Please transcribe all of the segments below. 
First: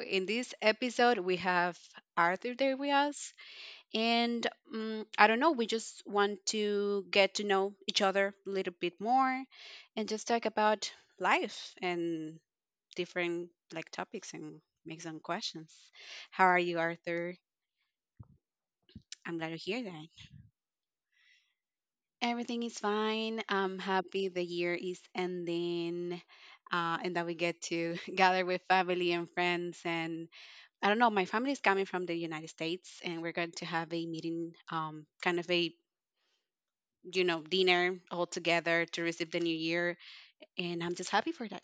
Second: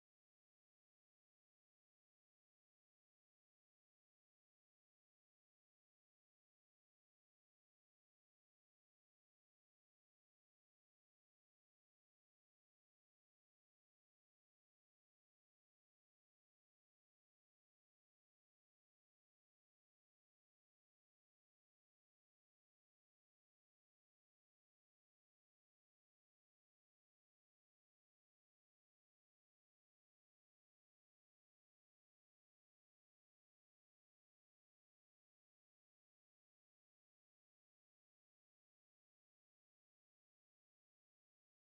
In this episode, we have Arthur there with us, and I don't know, we just want to get to know each other a little bit more and just talk about life and different like topics and make some questions. How are you, Arthur? I'm glad to hear that. Everything is fine. I'm happy the year is ending, and that we get to gather with family and friends and I don't know. My family is coming from the United States, and we're going to have a meeting, kind of a dinner all together to receive the new year, and I'm just happy for that.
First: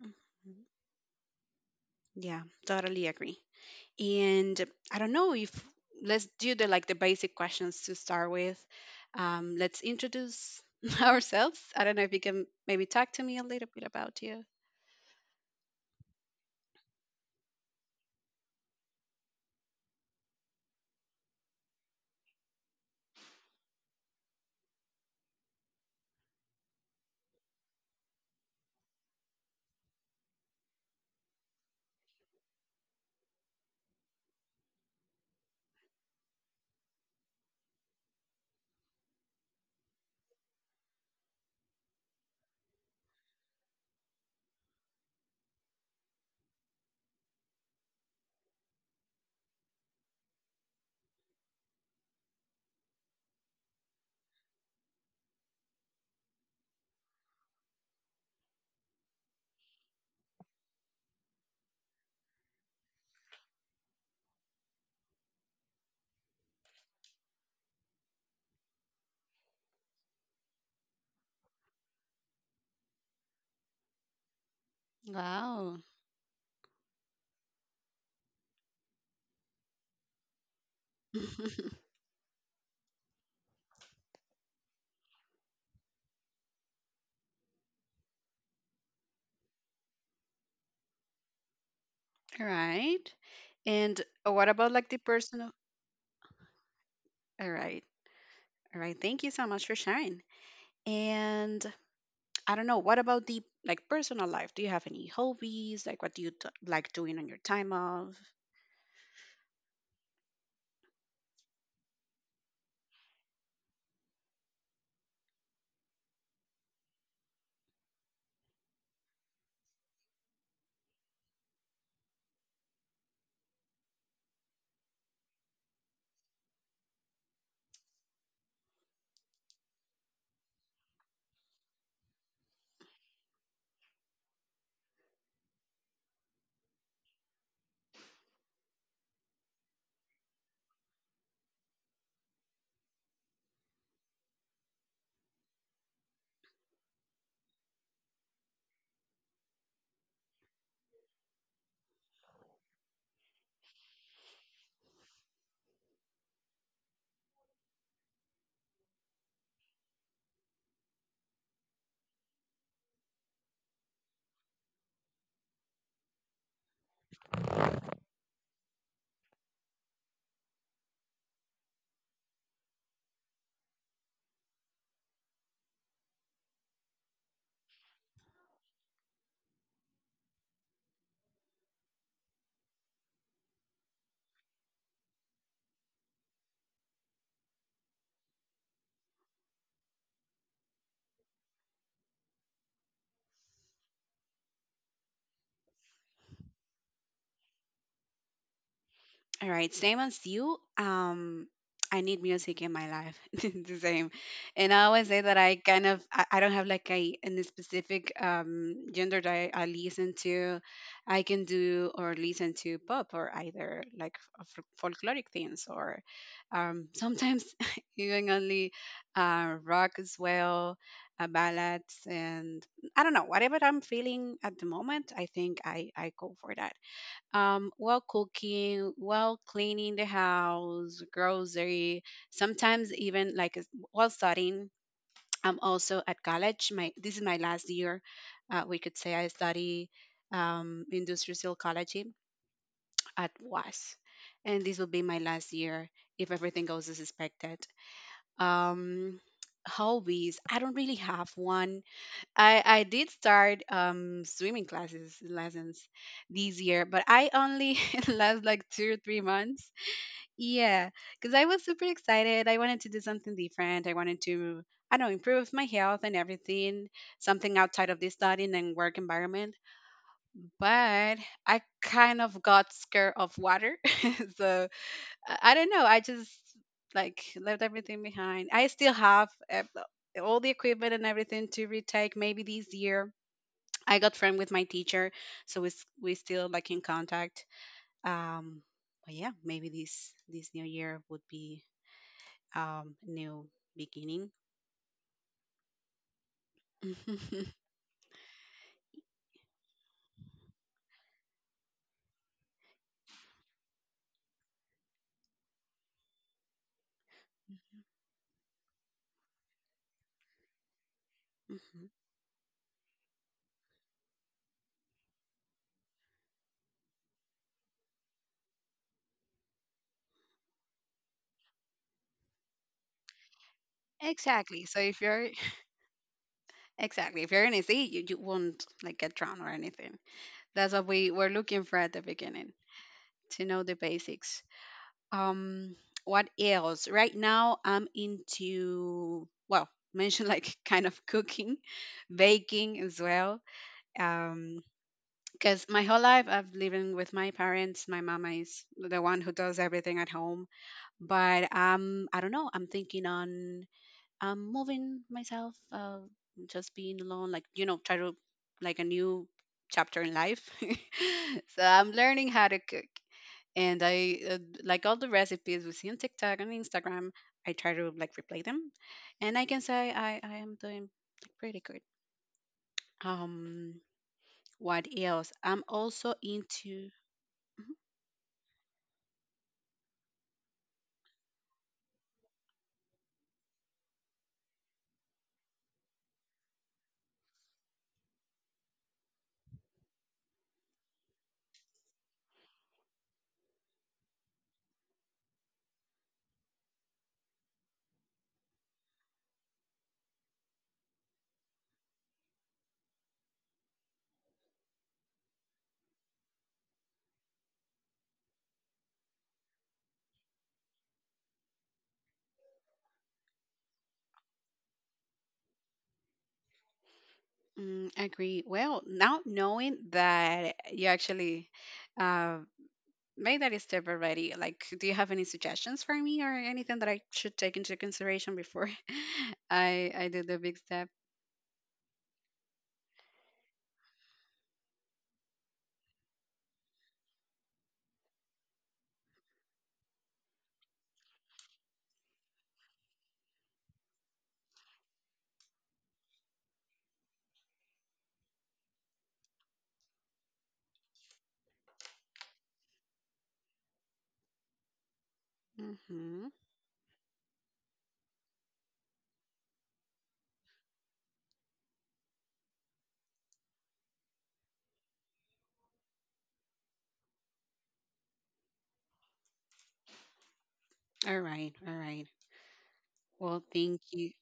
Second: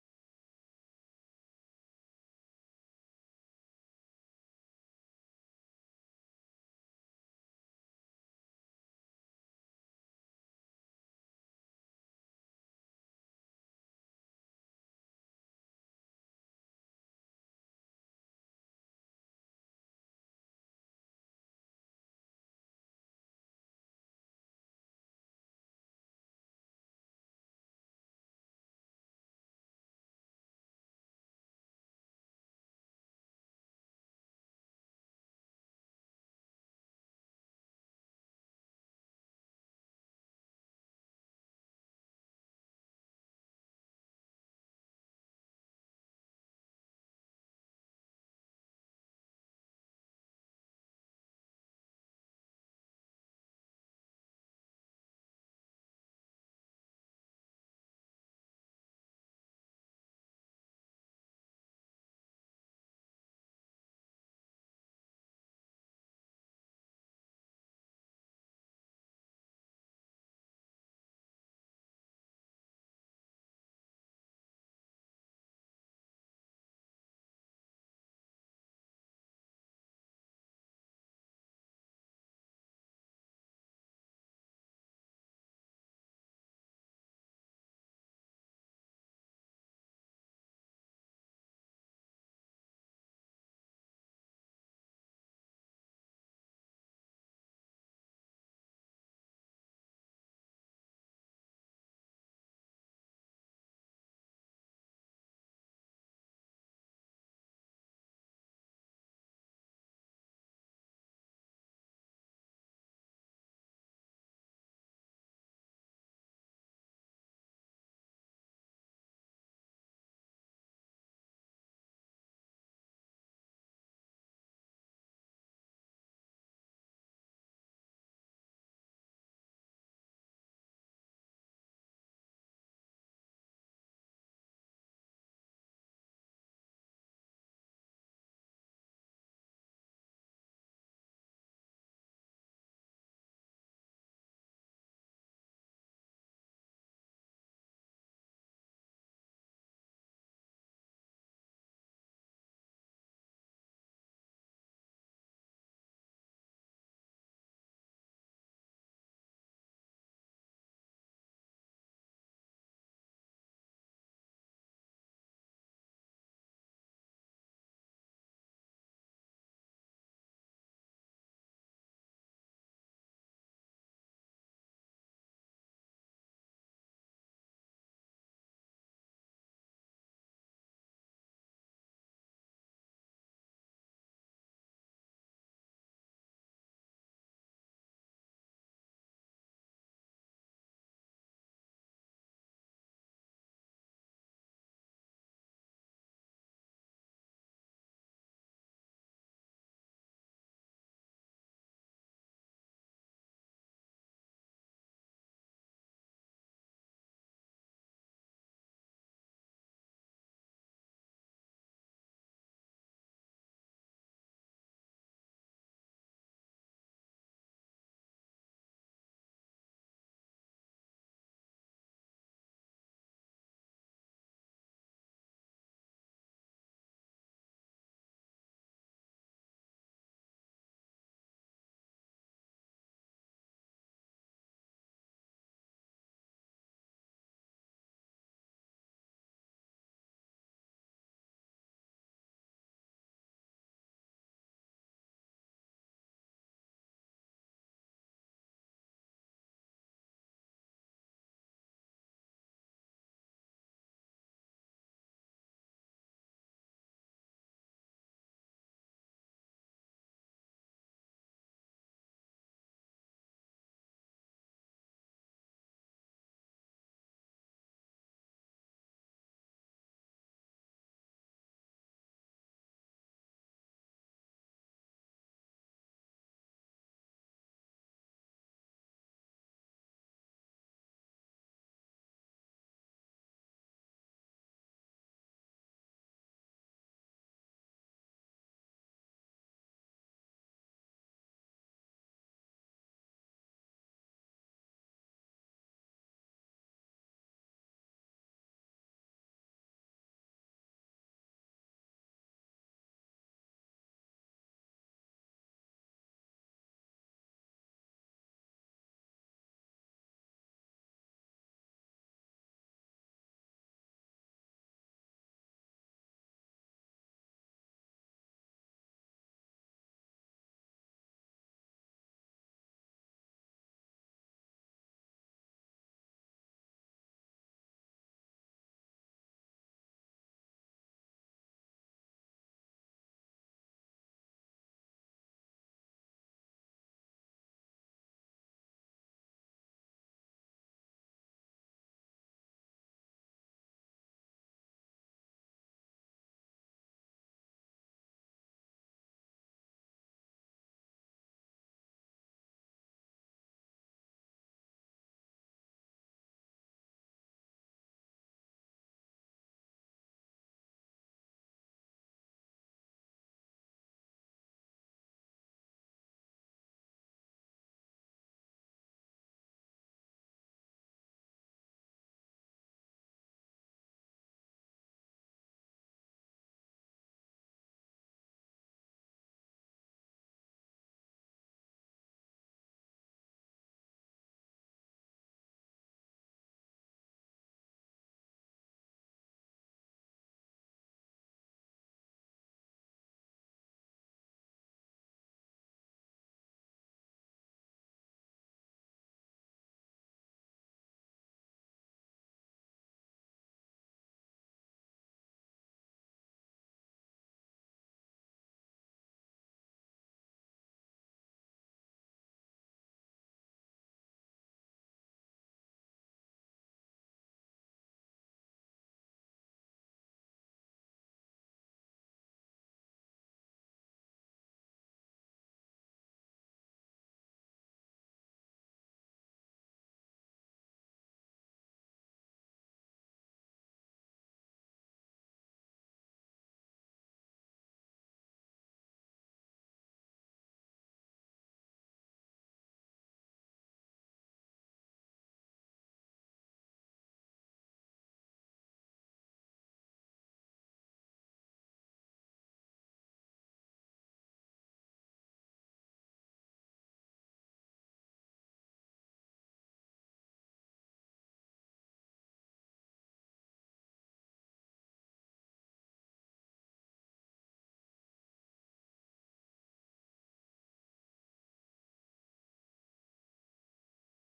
Mhm. Yeah, totally agree. And I don't know if let's do the like the basic questions to start with. Let's introduce ourselves. I don't know if you can maybe talk to me a little bit about you. Wow. All right. And what about like the personal? All right. All right. Thank you so much for sharing. And I don't know, what about the like personal life? Do you have any hobbies? Like what do you like doing on your time off? All right, same as you. I need music in my life. the same, and I always say that I kind of I don't have like a any specific gender that I listen to. I can do or listen to pop or either like folkloric things or sometimes even only rock as well, ballads and I don't know whatever I'm feeling at the moment. I think I go for that while cooking, while cleaning the house, grocery, sometimes even like while studying. I'm also at college. My this is my last year. We could say I study industrial psychology at WAS, and this will be my last year if everything goes as expected. Um, hobbies. I don't really have one. I did start swimming classes lessons this year, but I only last like 2 or 3 months. Yeah, because I was super excited. I wanted to do something different. I wanted to I don't know improve my health and everything, something outside of this studying and work environment. But I kind of got scared of water, so I don't know. I just like left everything behind. I still have all the equipment and everything to retake maybe this year. I got friend with my teacher, so we still like in contact. Um, but yeah, maybe this new year would be new beginning. Mhm. Exactly. So if you're exactly if you're in a sea, you won't like get drowned or anything. That's what we were looking for at the beginning to know the basics. Um, what else? Right now, I'm into well mentioned like kind of cooking, baking as well. Um, Because my whole life I've living with my parents. My mama is the one who does everything at home. But I don't know. I'm thinking on moving myself, just being alone, like try to like a new chapter in life. so I'm learning how to cook, and I like all the recipes we see on TikTok and Instagram. I try to like replay them, and I can say I am doing pretty good. Um, what else? I'm also into Mm, agree. Well, now knowing that you actually uh, made that step already, like, do you have any suggestions for me or anything that I should take into consideration before I do the big step? Mm-hmm. All right, all right. Well, thank you.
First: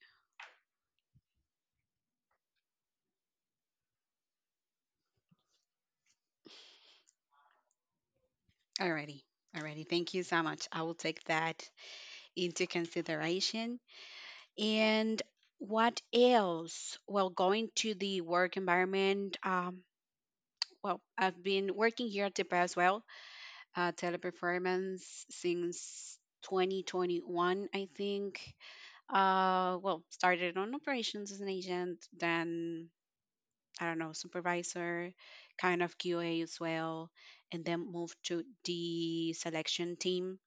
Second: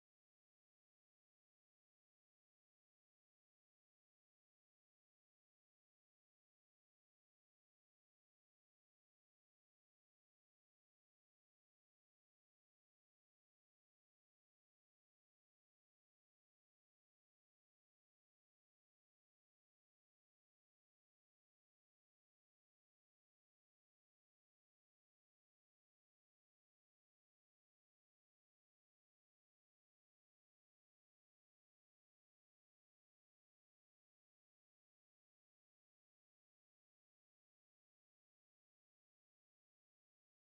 Alrighty, alrighty. Thank you so much. I will take that into consideration. And what else? Well, going to the work environment. Well, I've been working here at the past well teleperformance since 2021, I think. Well, started on operations as an agent, then I don't know, supervisor, kind of QA as well, and then moved to the selection team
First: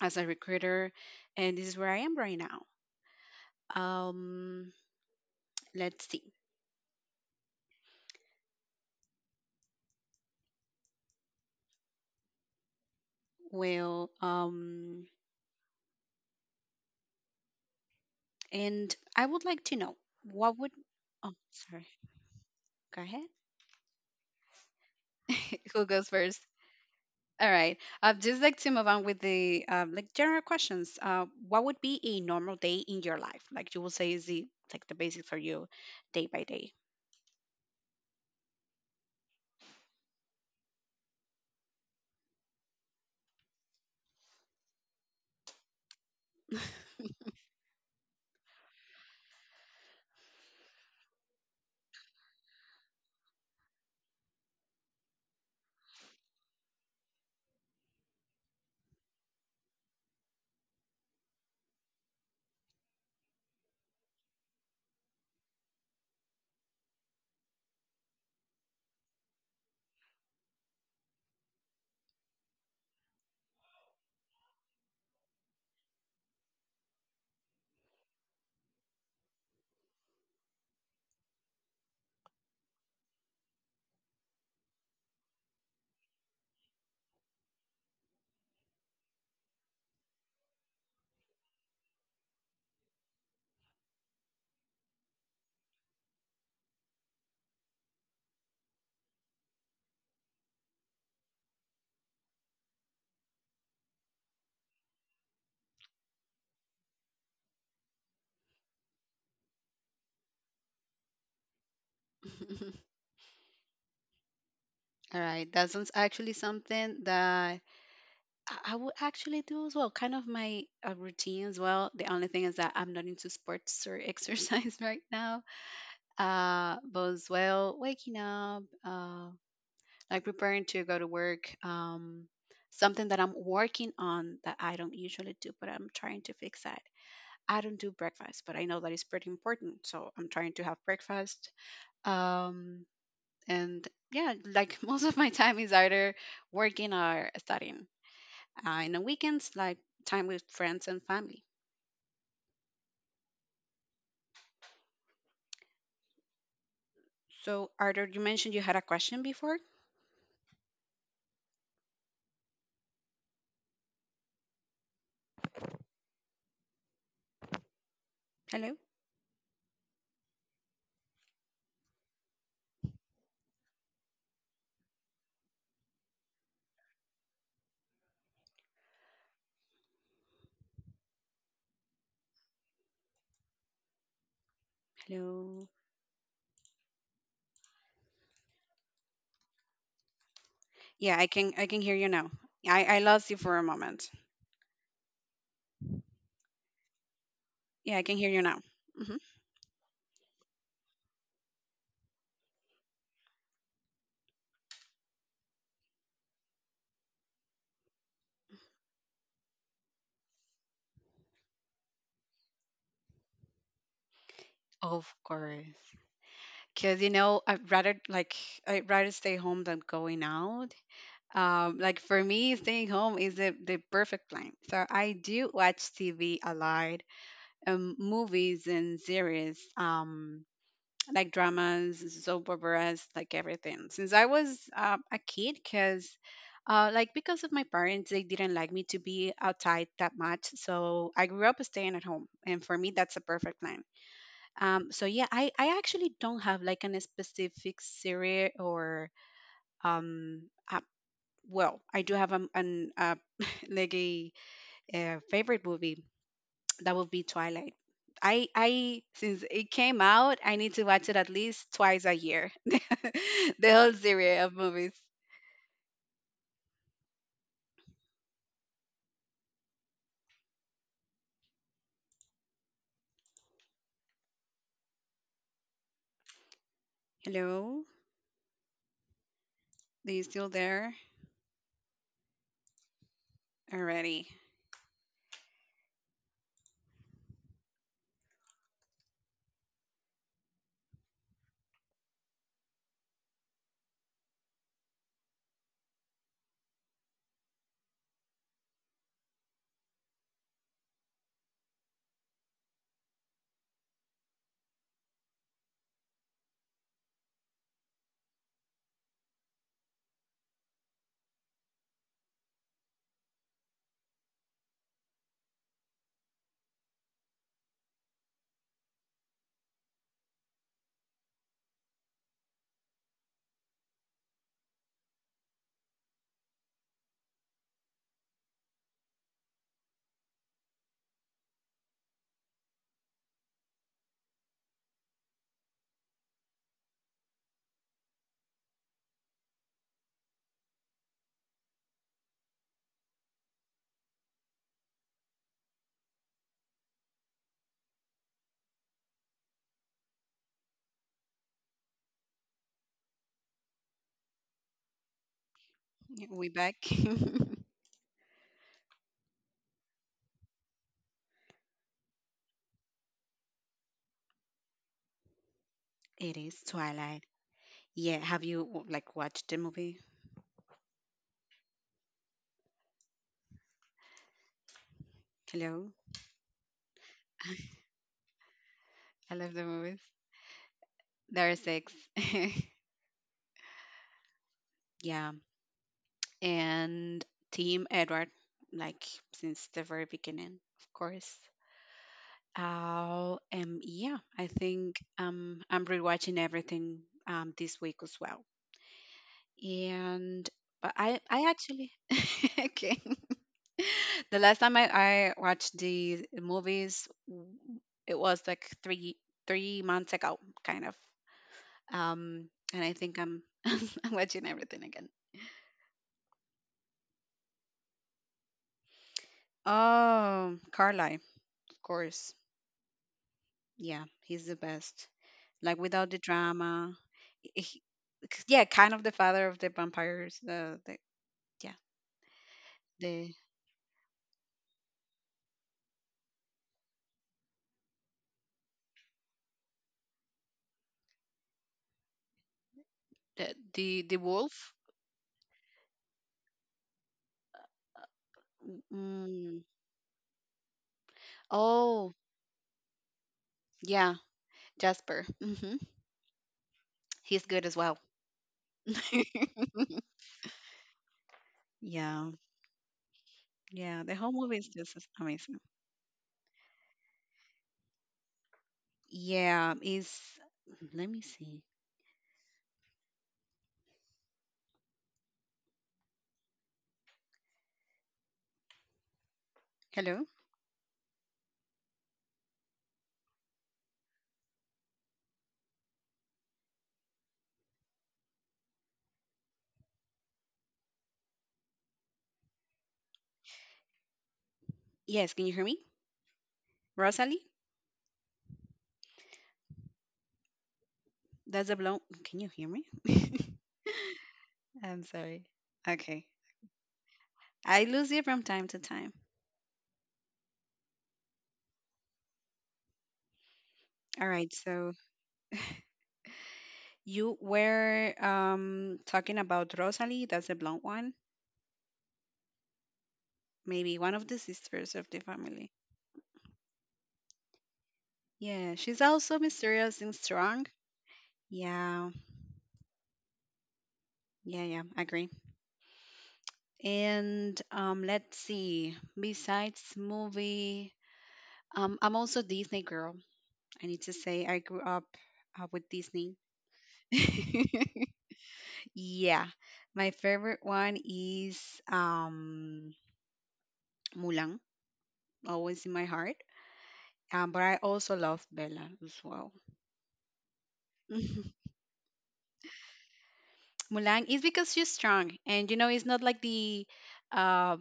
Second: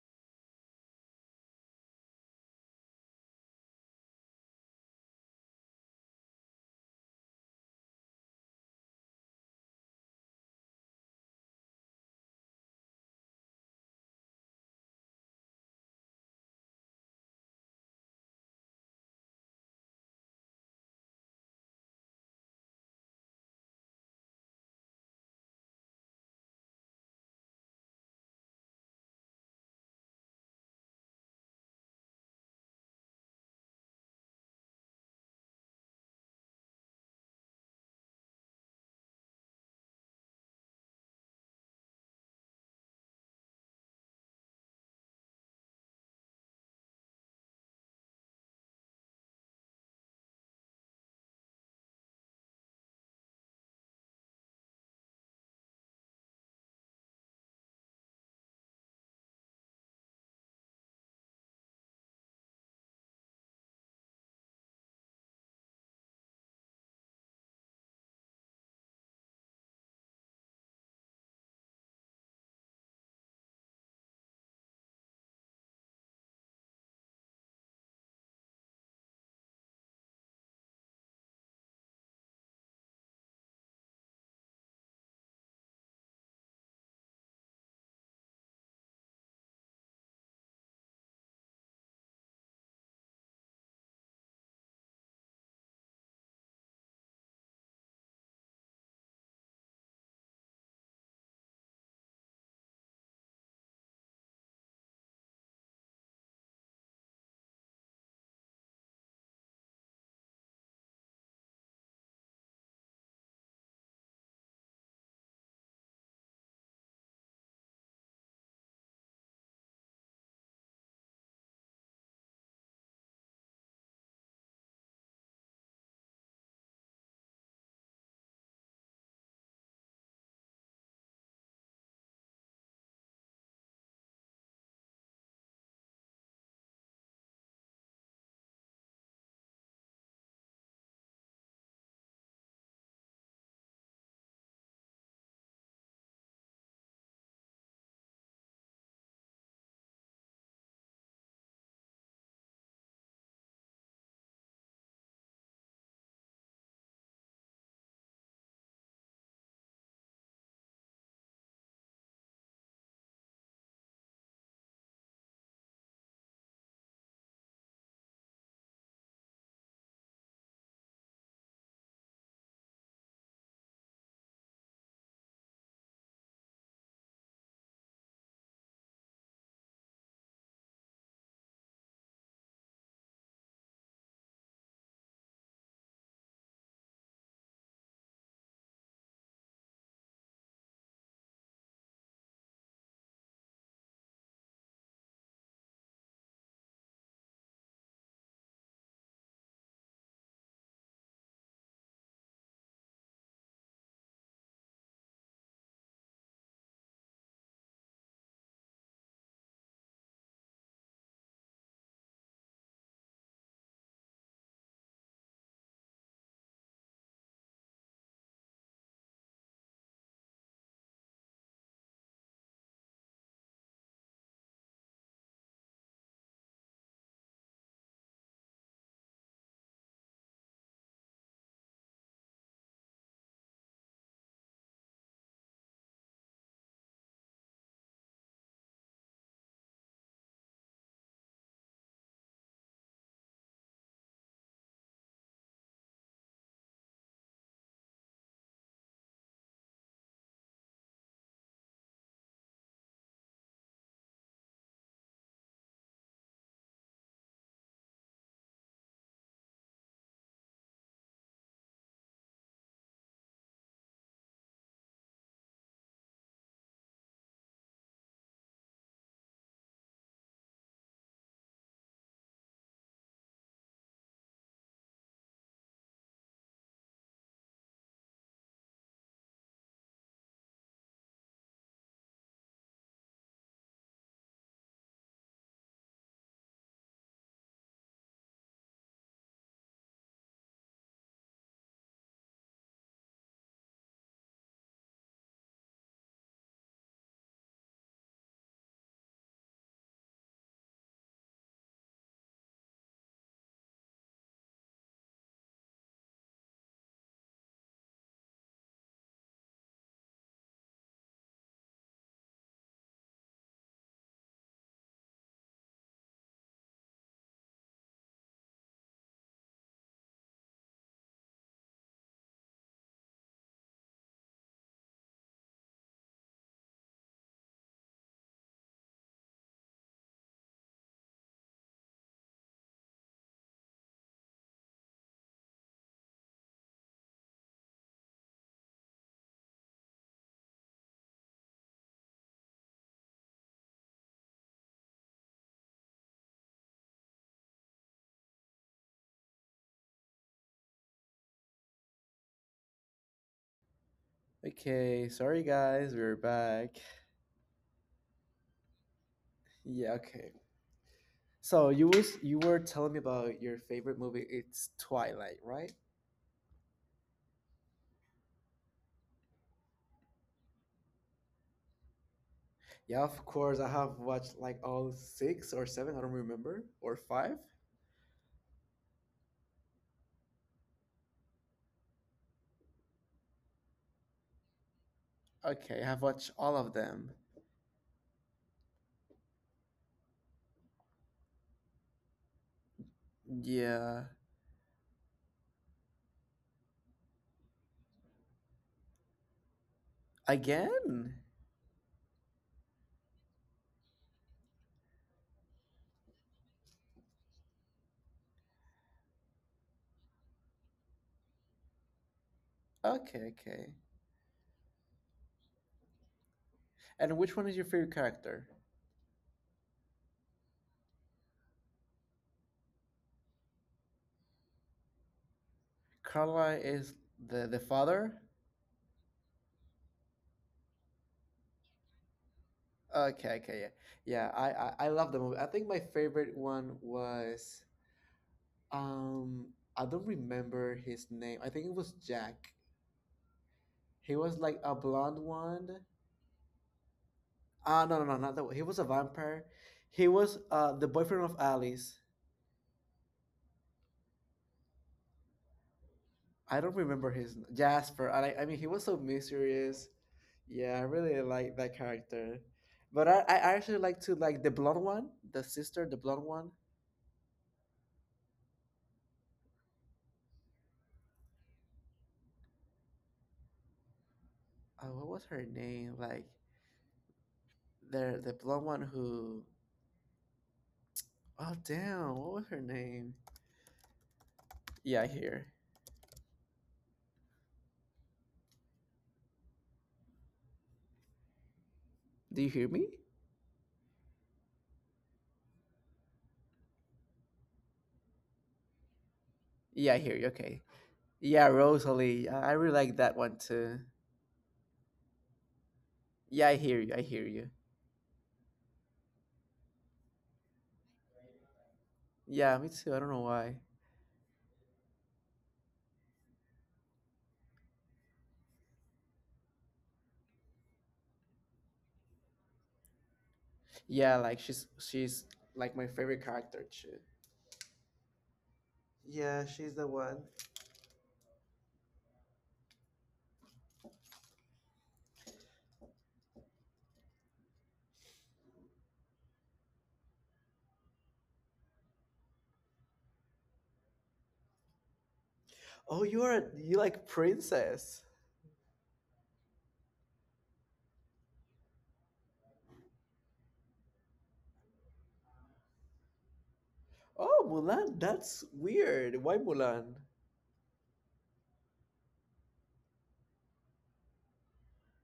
as a recruiter, and this is where I am right now. Um, let's see. Well, and I would like to know what would. Oh, sorry. Go ahead. Who goes 1st? All right. I'd just like to move on with the like general questions. What would be a normal day in your life? Like you will say is the like the basic for you, day by day. All right. That sounds actually something that I would actually do as well. Kind of my routine as well. The only thing is that I'm not into sports or exercise right now. But as well, waking up, like preparing to go to work. Something that I'm working on that I don't usually do, but I'm trying to fix that. I don't do breakfast, but I know that it's pretty important, so I'm trying to have breakfast. Um, and yeah, like most of my time is either working or studying. And on weekends, like time with friends and family. So, Arthur, you mentioned you had a question before. Hello, hello. Yeah, I can hear you now. I lost you for a moment. Yeah, I can hear you now. Mm-hmm. Of course. Because, you know, I'd rather stay home than going out. Like for me, staying home is the perfect plan. So I do watch TV a lot, movies and series, like dramas, soap operas, like everything. Since I was a kid, because because of my parents, they didn't like me to be outside that much. So I grew up staying at home, and for me, that's a perfect plan. So yeah, I actually don't have like an a specific series or um uh, well, I do have an a favorite movie that would be Twilight. I since it came out, I need to watch it at least twice a year. the whole series of movies. Hello, are you still there? Already, Okay, sorry guys, we're we back. back. it Yeah, okay. So you were telling me about your favorite movie. It's Twilight, right? is Twilight. Yeah, have you like watched the movie? Yeah, of course. I have watched like all six Hello, or seven. I don't remember, or five. I love the movies. There are six. Yeah. Okay, I have watched all of And them. Team Edward, like since the very beginning, of course. Yeah, Yeah, I think I'm rewatching everything this week as well. And but I, again. I actually okay. the last time I watched the movies, it was like three months ago, kind of. Um, and I think Okay, I'm okay. I'm watching everything. And which one is your favorite character? Oh, Carly, of course. Yeah, he's the best. Like without the Carla is drama. the I- he- father. yeah, kind of the father of the vampires. The yeah, Okay, the okay, yeah, yeah. I love the movie. I think my favorite one was. Um, I don't remember his name. I think it was Jack. the He wolf. was like a blonde one. Ah, no, no, no, Mm. not that one. He was a vampire. He was Oh, the boyfriend of Alice. yeah, Jasper. He's good as well. I don't remember his Jasper. I like- I mean, he was so mysterious. Yeah, I Yeah, really like that character. yeah. The But whole I movie is just actually like to amazing. like the blonde one, the sister, the blonde one. Yeah, is let me see. What was her name? Like the blonde one who. Hello? Oh damn! What was her name? Yeah, here. Do you hear me? Yes, can you hear me? Rosalie? Yeah, I hear you. Okay. Yeah, That's a blow. Rosalie. Can you I hear really me? like that one too. I'm sorry. Okay. Yeah, I hear you. I hear you. I lose you from time to time. Yeah, All me right. too. I don't know So why. you were talking about Rosalie, that's a blonde one, maybe one of the sisters of the Yeah, family. like she's like my favorite character too. Yeah, she's also mysterious and strong. Yeah, she's the one. Yeah, yeah, yeah, agree. And let's see. Besides movie, I'm also Disney girl. I need to say I grew up with Disney. Oh, you are a- you Yeah, like my favorite princess. one is um Mulan, always in my heart. But I also love Bella as well. Oh, Mulan. Mhm. That's weird. Why Mulan? Mulan is because she's strong, and you know, it's not like the. Uh,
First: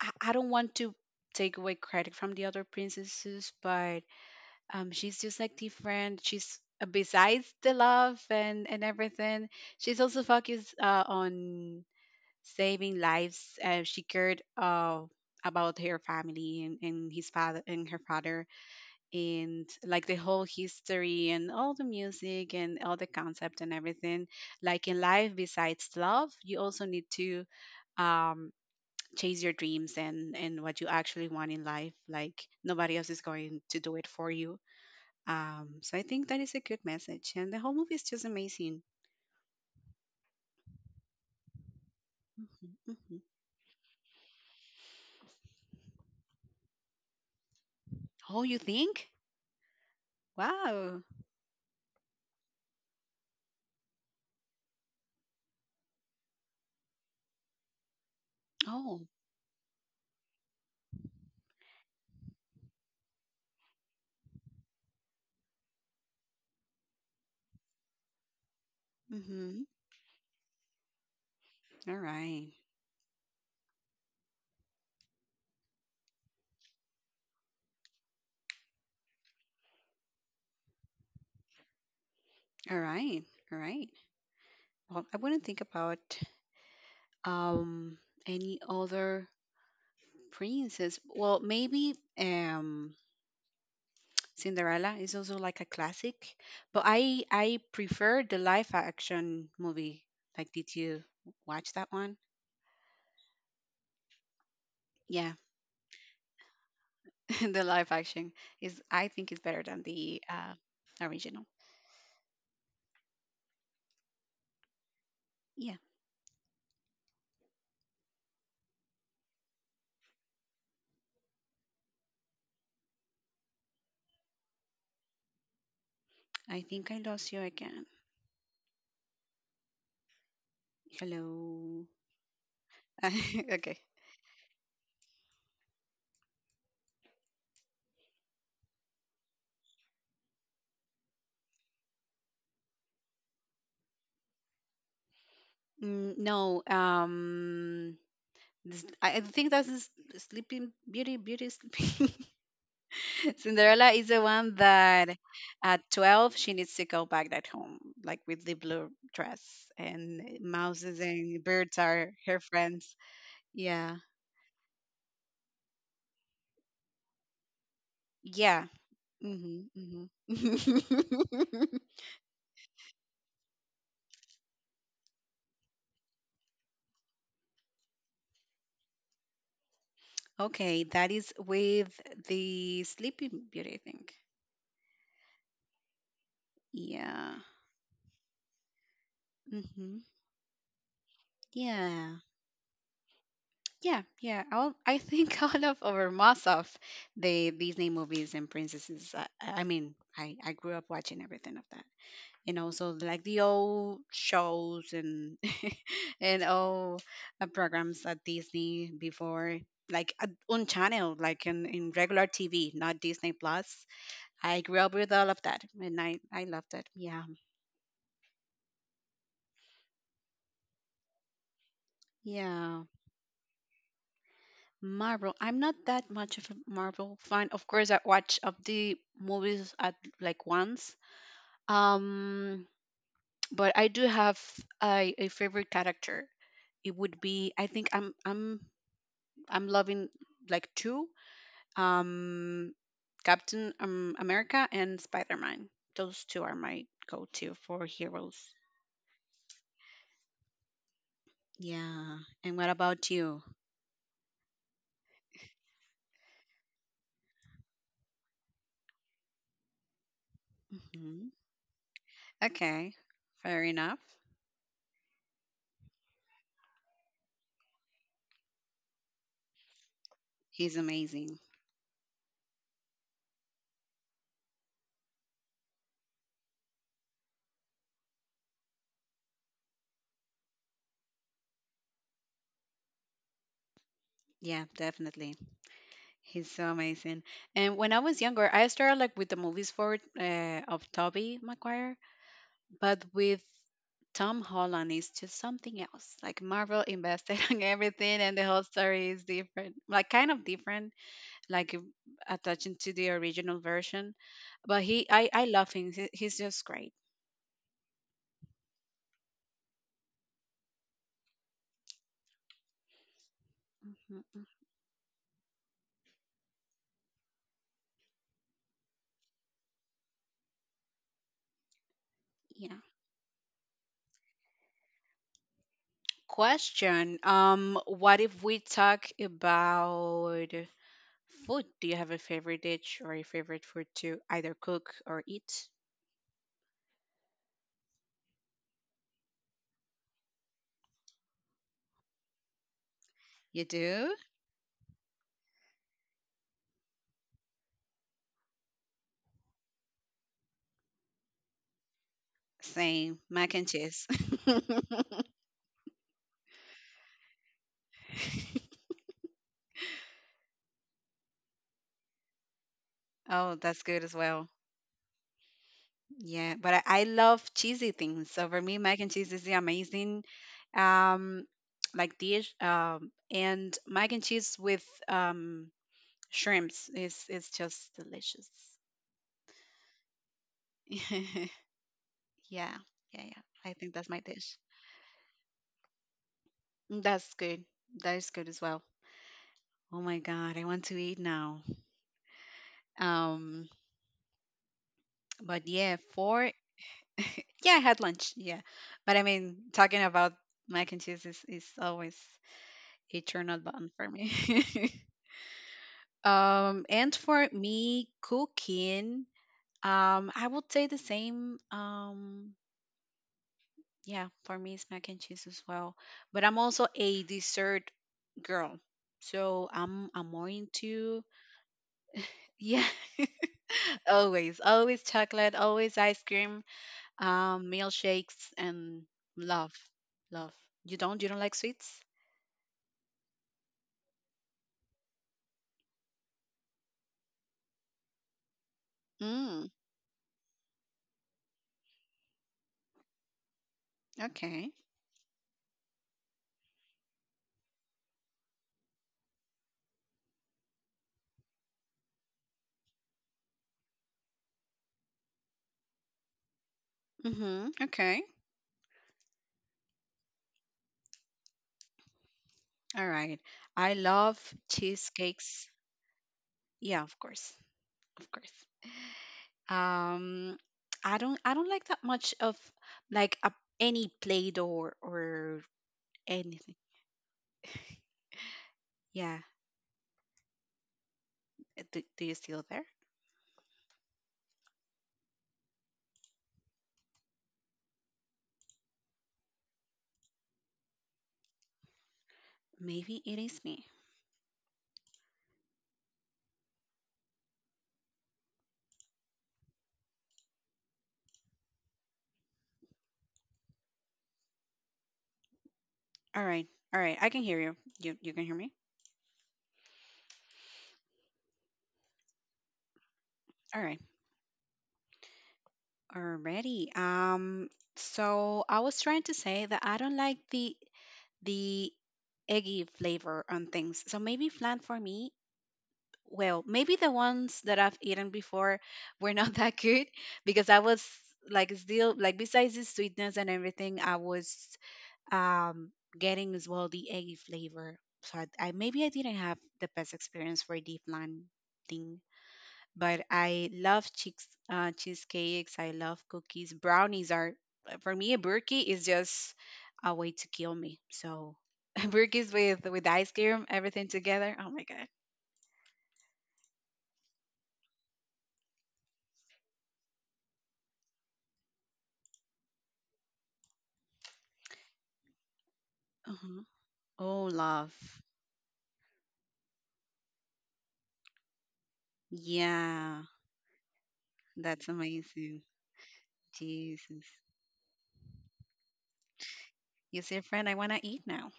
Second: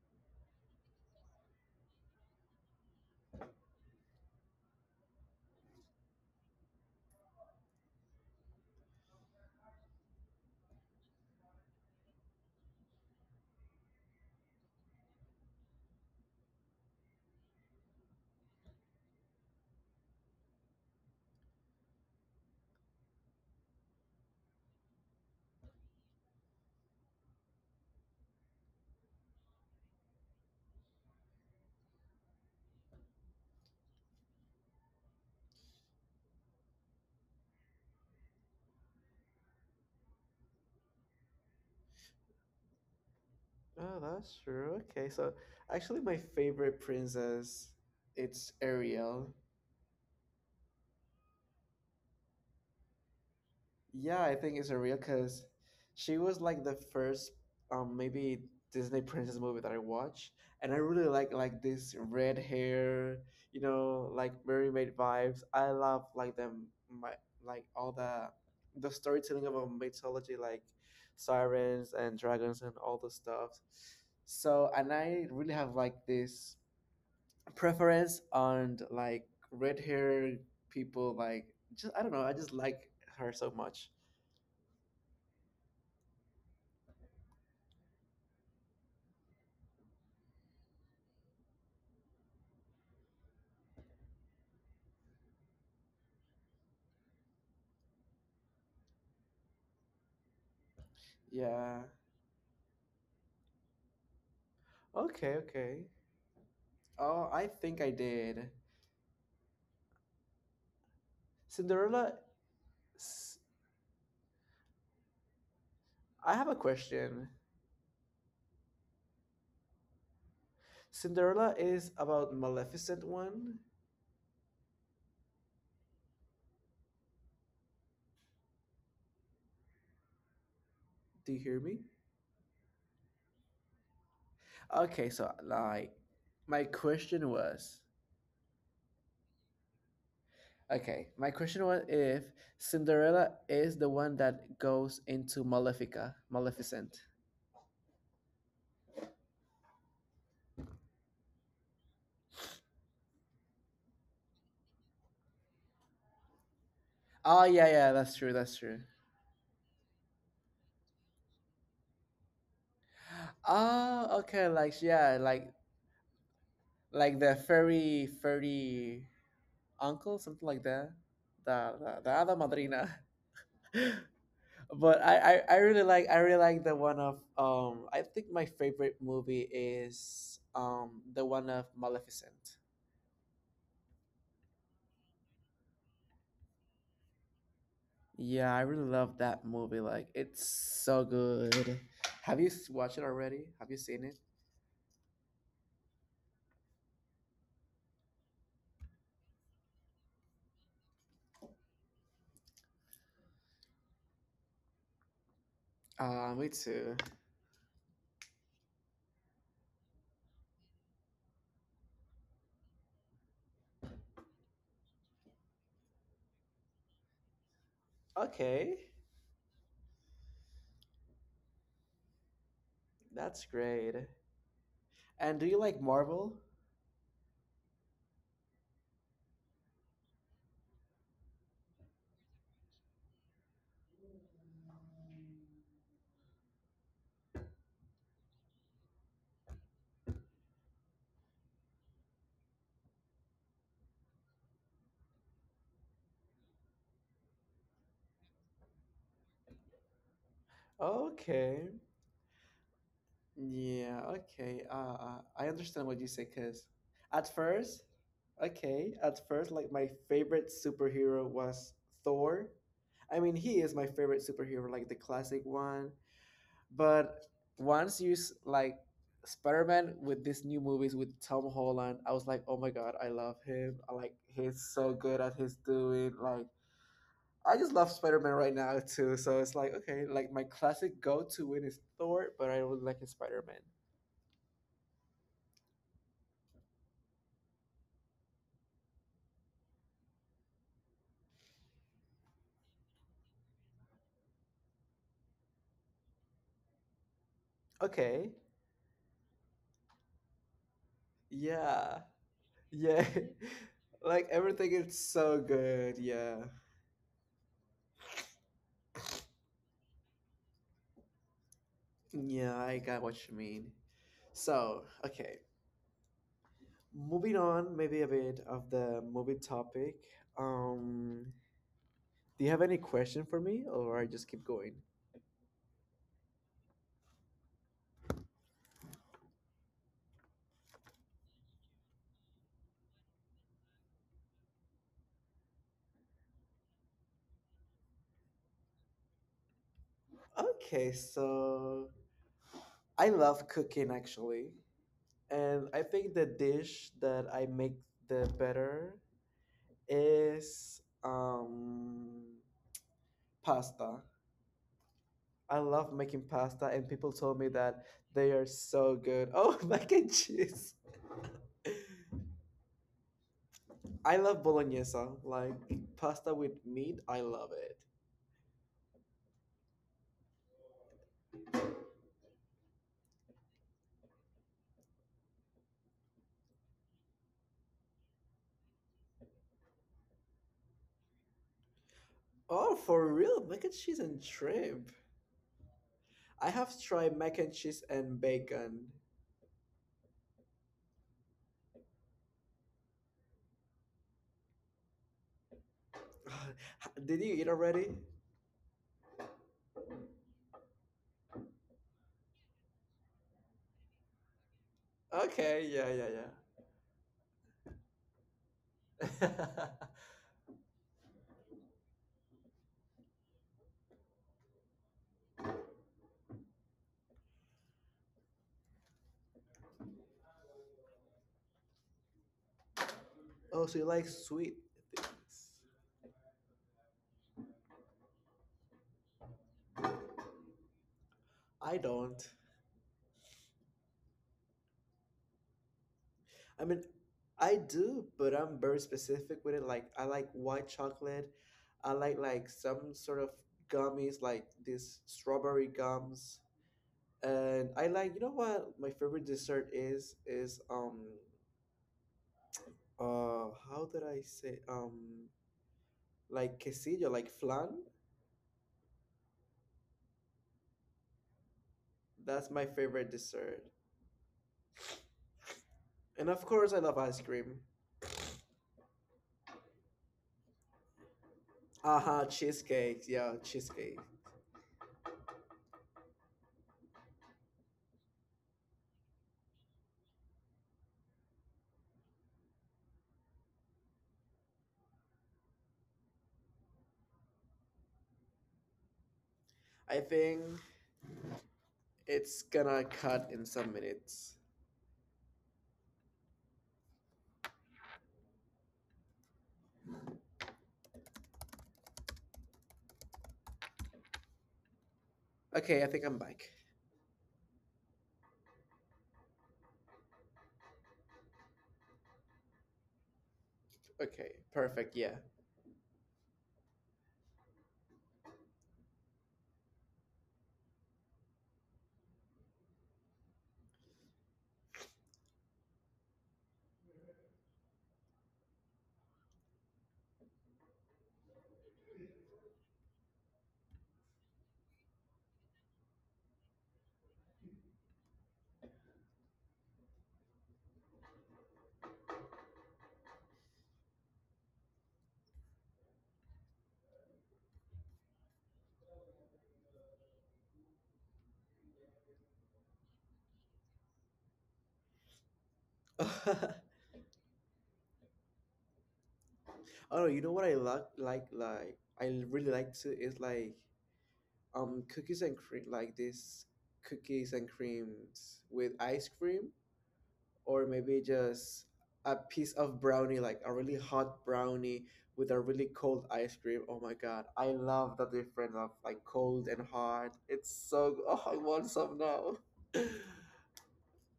I don't want to take away credit from the other princesses, but she's just like different. She's besides the love and everything, she's also focused on saving lives. She cared about her family and his father and her father, and like the whole history and all the music and all the concept and everything. Like in life, besides love, you also need to um, chase your dreams and what you actually want in life. Like nobody else is going to do it for you. So I think that is a good message, and the whole movie is just amazing. Oh, that's true. Okay, so hmm actually, hmm my favorite princess it's Ariel. Oh, you think? Wow. Yeah, I think it's surreal because she was like the first maybe Disney princess movie that I watched, and I Oh. really like this red hair, you know, like mermaid vibes. I love like them my like all the storytelling of a mythology like Mm-hmm. sirens and dragons and all the stuff. All right. So and I really have like this preference on like red hair people like just I don't know, I just like her so much. All right. All right. Well, I wouldn't think about um any other princess. Well, maybe Cinderella is also like a classic, but I prefer the live action Yeah. movie. Like, did you watch that one? Okay, okay. Oh, Yeah, I think I did. the live action is I think is better than Cinderella. the S- original. I have a question. Yeah, Cinderella is about Maleficent one. I think I lost you again. Do you hear me? Hello. Okay, so like, okay. my question was. Okay, my question was if Cinderella is the one that goes into Malefica, Maleficent. Mm, no. I think that's Sleeping Beauty, Beauty Sleeping. Cinderella is the one Oh yeah, that yeah, that's true, that's at true. 12 she needs to go back at home, like with the blue dress, and mouses and Oh, okay, birds like are her yeah, friends. Yeah. like the fairy uncle, something like that. Yeah. The hada hmm hmm madrina. But I really like, I really like the one of I think my favorite movie is the one of Maleficent. okay, that is with the Sleeping Beauty, I think. Yeah, I Yeah. really love that movie. Like it's hmm so good. Have you s- watched Yeah. it already? Have you seen it? Yeah, yeah. I think all of over most of the Disney movies and princesses. I mean, I grew up watching everything of that, and also like the old Me shows too. and and all programs at Disney before, like on channel, like in regular TV, not Disney Plus. I grew up with all of that, and I Okay, loved it. Yeah, that's great. And yeah. do you like Marvel? Marvel. I'm not that much of a Marvel fan. Of course, I watch of the movies at like once. Um, but I do have a favorite character. It would be I think I'm loving like two. Um, Captain America and Spider Man. Those two are my go-to for heroes. Okay. Yeah, Yeah. okay. And what about I you? understand what you say, cause at first. Okay, at first, like my favorite superhero was Thor. I mean, Hmm he is my favorite superhero, like the Okay. classic one. Fair enough. But once you s- like Spider-Man with these new movies with Tom Holland, I was like, oh my god, I He's love him. I amazing. like he's so good at his doing. Like I just love Spider-Man right now too. So it's like okay, like my classic go-to win is Thor, but I really like his Spider-Man. Yeah, definitely. He's so amazing. And when I was younger, I started like with the movies for of Tobey Maguire, but with Tom Holland is just something else. Like Marvel invested on everything, and the whole story is different, like kind of different, like Okay, attaching to the original version. But he, I love him. He's just great. yeah. Yeah. Like everything is so good. Yeah. Mhm, mhm. Yeah, I got what you mean. So, okay. Moving on, maybe a bit of the movie topic. Yeah. Um, do you have any question for me or I just keep going? Question. What if we talk about? Food. Do you have a favorite dish or a favorite food to either cook or eat? Okay, so I love cooking actually. And I think the You dish do? that I make the better is um pasta. I love Same. making Mac and pasta, and cheese. people told me that they are so good. Oh, mac and cheese. I love bolognese, like pasta Oh, with that's good meat. as I well. love it. Yeah, but I love cheesy things. So for me, mac and cheese is the amazing um like dish. And mac and cheese with shrimps is just delicious. Oh, for real, mac and cheese and shrimp. Yeah, yeah, yeah. I I think have that's my tried mac dish. and cheese and bacon. That's good. That is good as well. Oh my God, I want to eat now. Um, Did you eat already? but yeah, four. Yeah, I had lunch. Yeah, but I mean, talking about mac and cheese is always Okay, yeah, a turn on button yeah, for me. Yeah. And for me, cooking. I would say the same. Yeah, for me, it's mac and cheese as well. But I'm also a dessert girl, so I'm more Oh, so into you like sweet yeah. things? always always chocolate always ice cream. Milkshakes and I love, don't. love. You don't like sweets? I mean, I do, but I'm very specific with it. Like, I like white chocolate. I Mm, like some sort of gummies, like these strawberry gums. okay. And I like, you know what my favorite dessert is? Is how did I say like quesillo, like flan. Mm-hmm. Okay. That's my favorite dessert. All right. I love And of course, I love cheesecakes. ice cream. Yeah, of course. Of course. Um, Aha, I cheesecake. don't I Yeah, don't like that cheesecake. much of like a, any play or anything. Yeah. Do you still there? I think it's gonna cut in some minutes. Maybe it is me. Okay, I think I'm back. All right. All right. I can hear you. You can hear me? Okay, perfect. Yeah. All right. Alrighty. So I was trying to say that I don't like the eggy flavor on things. So maybe flan for me, well, maybe the ones that I've eaten before were not that good because I was like still like besides the sweetness and everything, I was um getting as well the eggy flavor. So I maybe I didn't have the best experience for the flan thing, but I love cheese, cheesecakes. I love cookies. Brownies are, for me, a burki is just a way to kill me. So burkis with ice cream, everything together. Oh my god. Oh, no, you know what I like I really like to is like cookies and cream, like this cookies and creams with ice Hmm cream, Oh, or love. maybe just a piece of brownie, like a really hot brownie with a really Yeah, cold ice cream. Oh my God, I that's love the amazing. difference of like cold and Jesus. hot. It's so go- oh, I want some now. You see, friend, I wanna eat now.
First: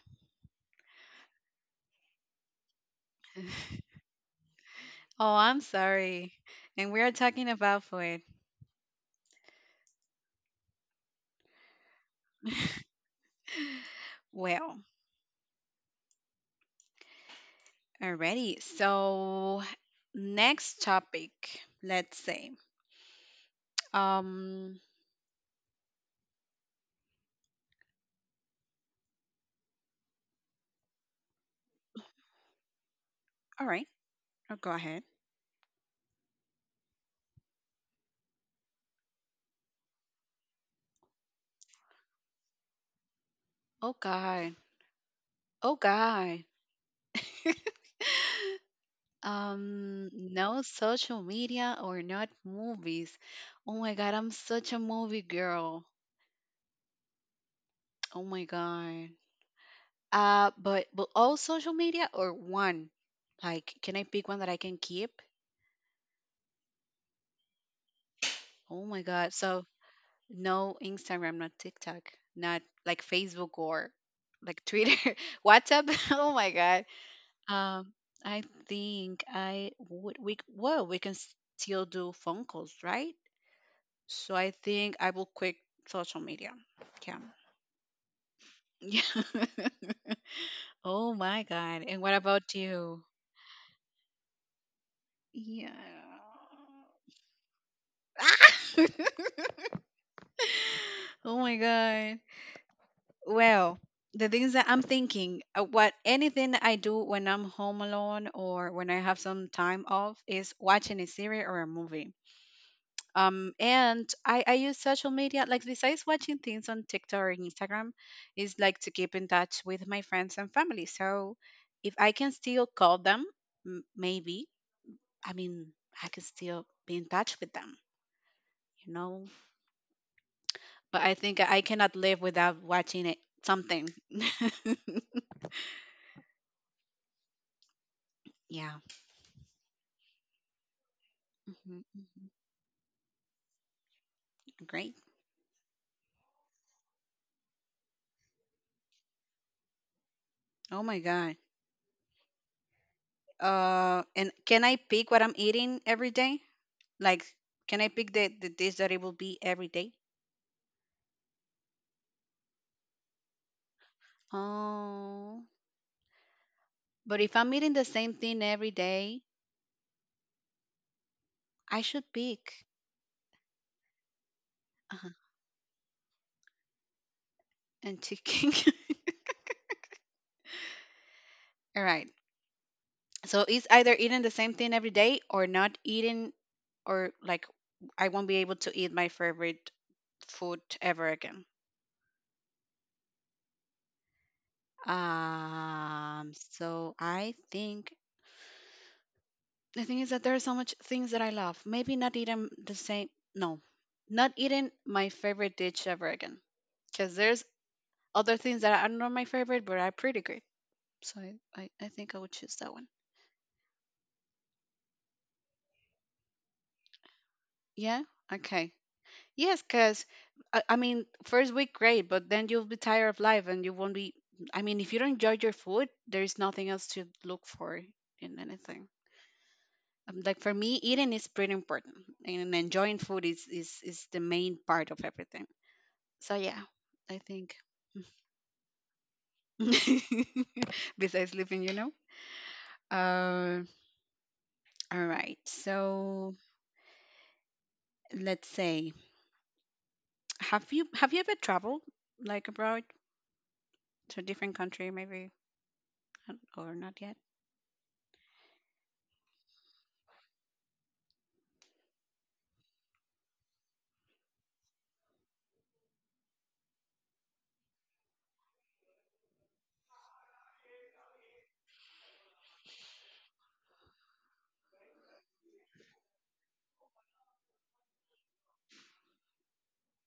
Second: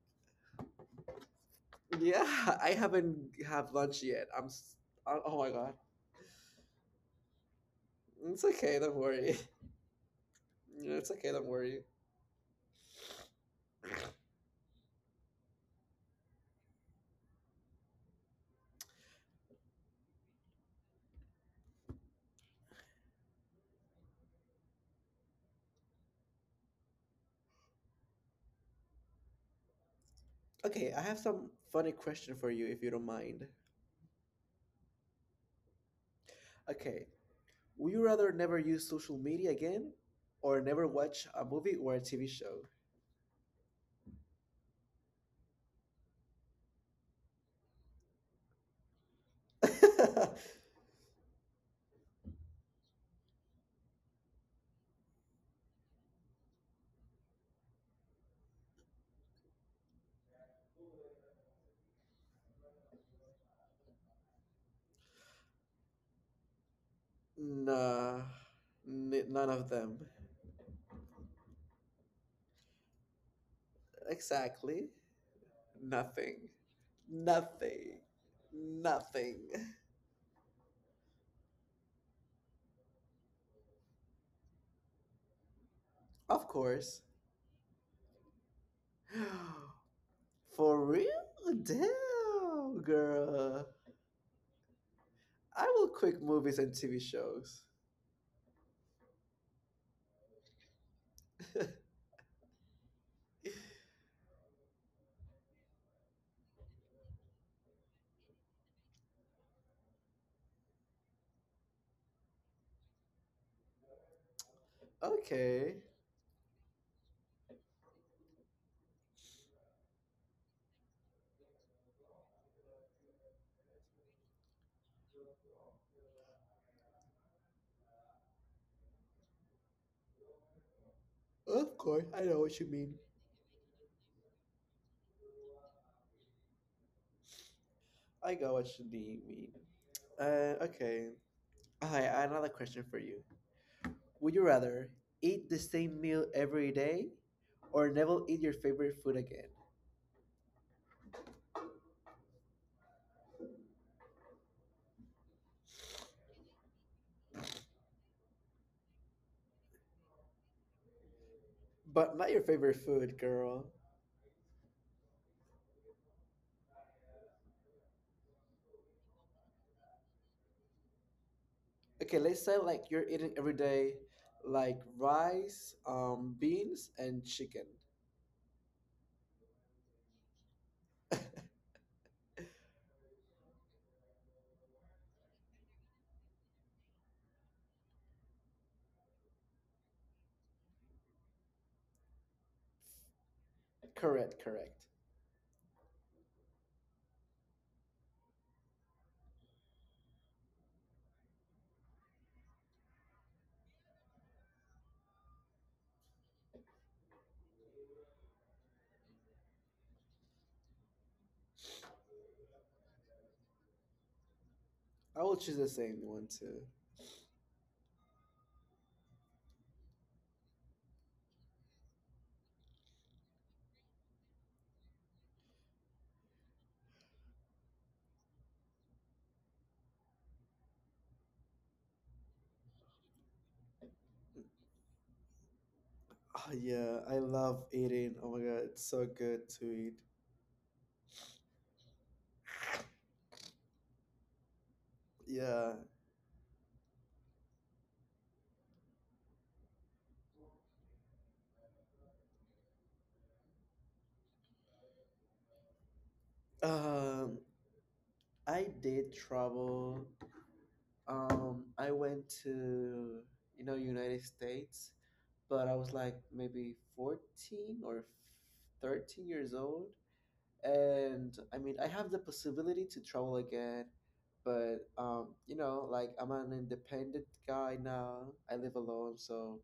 Yeah, I haven't have lunch yet. I'm s- oh Oh, oh my I'm God. sorry. And we are talking about food. It's okay, don't worry. Yeah, it's okay, don't worry. Well, already. So, next topic, let's say. Um. Okay, I have some funny question for you if you don't All right. mind. Oh, go ahead. Okay, would you rather never use social media again or never watch a movie or a TV show? Oh God. Oh God. No social media or not movies. Oh my God. I'm such a movie girl. Oh my God. But all social media or one. Like, can I pick one that I can keep? nah, Oh my God. So n- none of them. no Instagram, not TikTok, not like Facebook or like Twitter, Exactly. WhatsApp. oh my God. Nothing. Um, I Nothing. think I Nothing. would we well we can still do phone calls, right? So I think I will quit social media. Of Yeah. course. Yeah. Oh For my God. And what real? about you? Damn, girl. Yeah. I will quit movies and TV shows. Ah! Oh my God. Well, the things that I'm thinking, what anything that I do when I'm home alone or when I have some time off is watching a series or a movie. And I use social media, like besides Okay, watching things on TikTok or Instagram, is like to keep in touch with my friends and family. So if I can still call them, maybe, I mean, I can still be in touch with them, you know? But I think I cannot live of course, without I know watching what you it, mean. something. yeah. I got what you de- mean. Okay, Mhm, mhm. I another question for you. Would you Great. rather eat the same meal every day or never eat your favorite food again? Oh my God. And can I pick what I'm eating every day? Like, can I pick the dish that it will be every. But not your favorite food, girl. Oh, but if I'm eating the same thing every day, I should Okay, pick let's say like you're eating every day uh like rice, beans, and and chicken. chicken. All right. So it's either eating the same thing every day or not eating, or like I won't be able to eat my favorite food ever again. Correct, correct. So I think the thing is that there are so much things that I love. Maybe not eating the same, no, not eating my favorite dish ever again. Because there's other things that are not my favorite, but are pretty good. So I think I would choose that one. I will choose the same one too. Yeah? Okay. Yes, because I mean, first week, great, but then you'll be tired of life and you won't be. I mean, if you don't enjoy your food, there's nothing else to look for in anything. Like for me, eating is pretty important, and enjoying food is the main part of everything. So yeah, Oh I yeah, think. I love eating. Oh my god, it's so good to eat. Besides sleeping, you know. Uh, all right. Yeah. So let's say, have you ever traveled like abroad? To a different country, maybe, or not yet. Um, I did travel. I went to you know United States, but I was like maybe 14 or f- 13 years old, and I mean I have the possibility to travel again, but you know like I'm an independent guy now. I live alone, so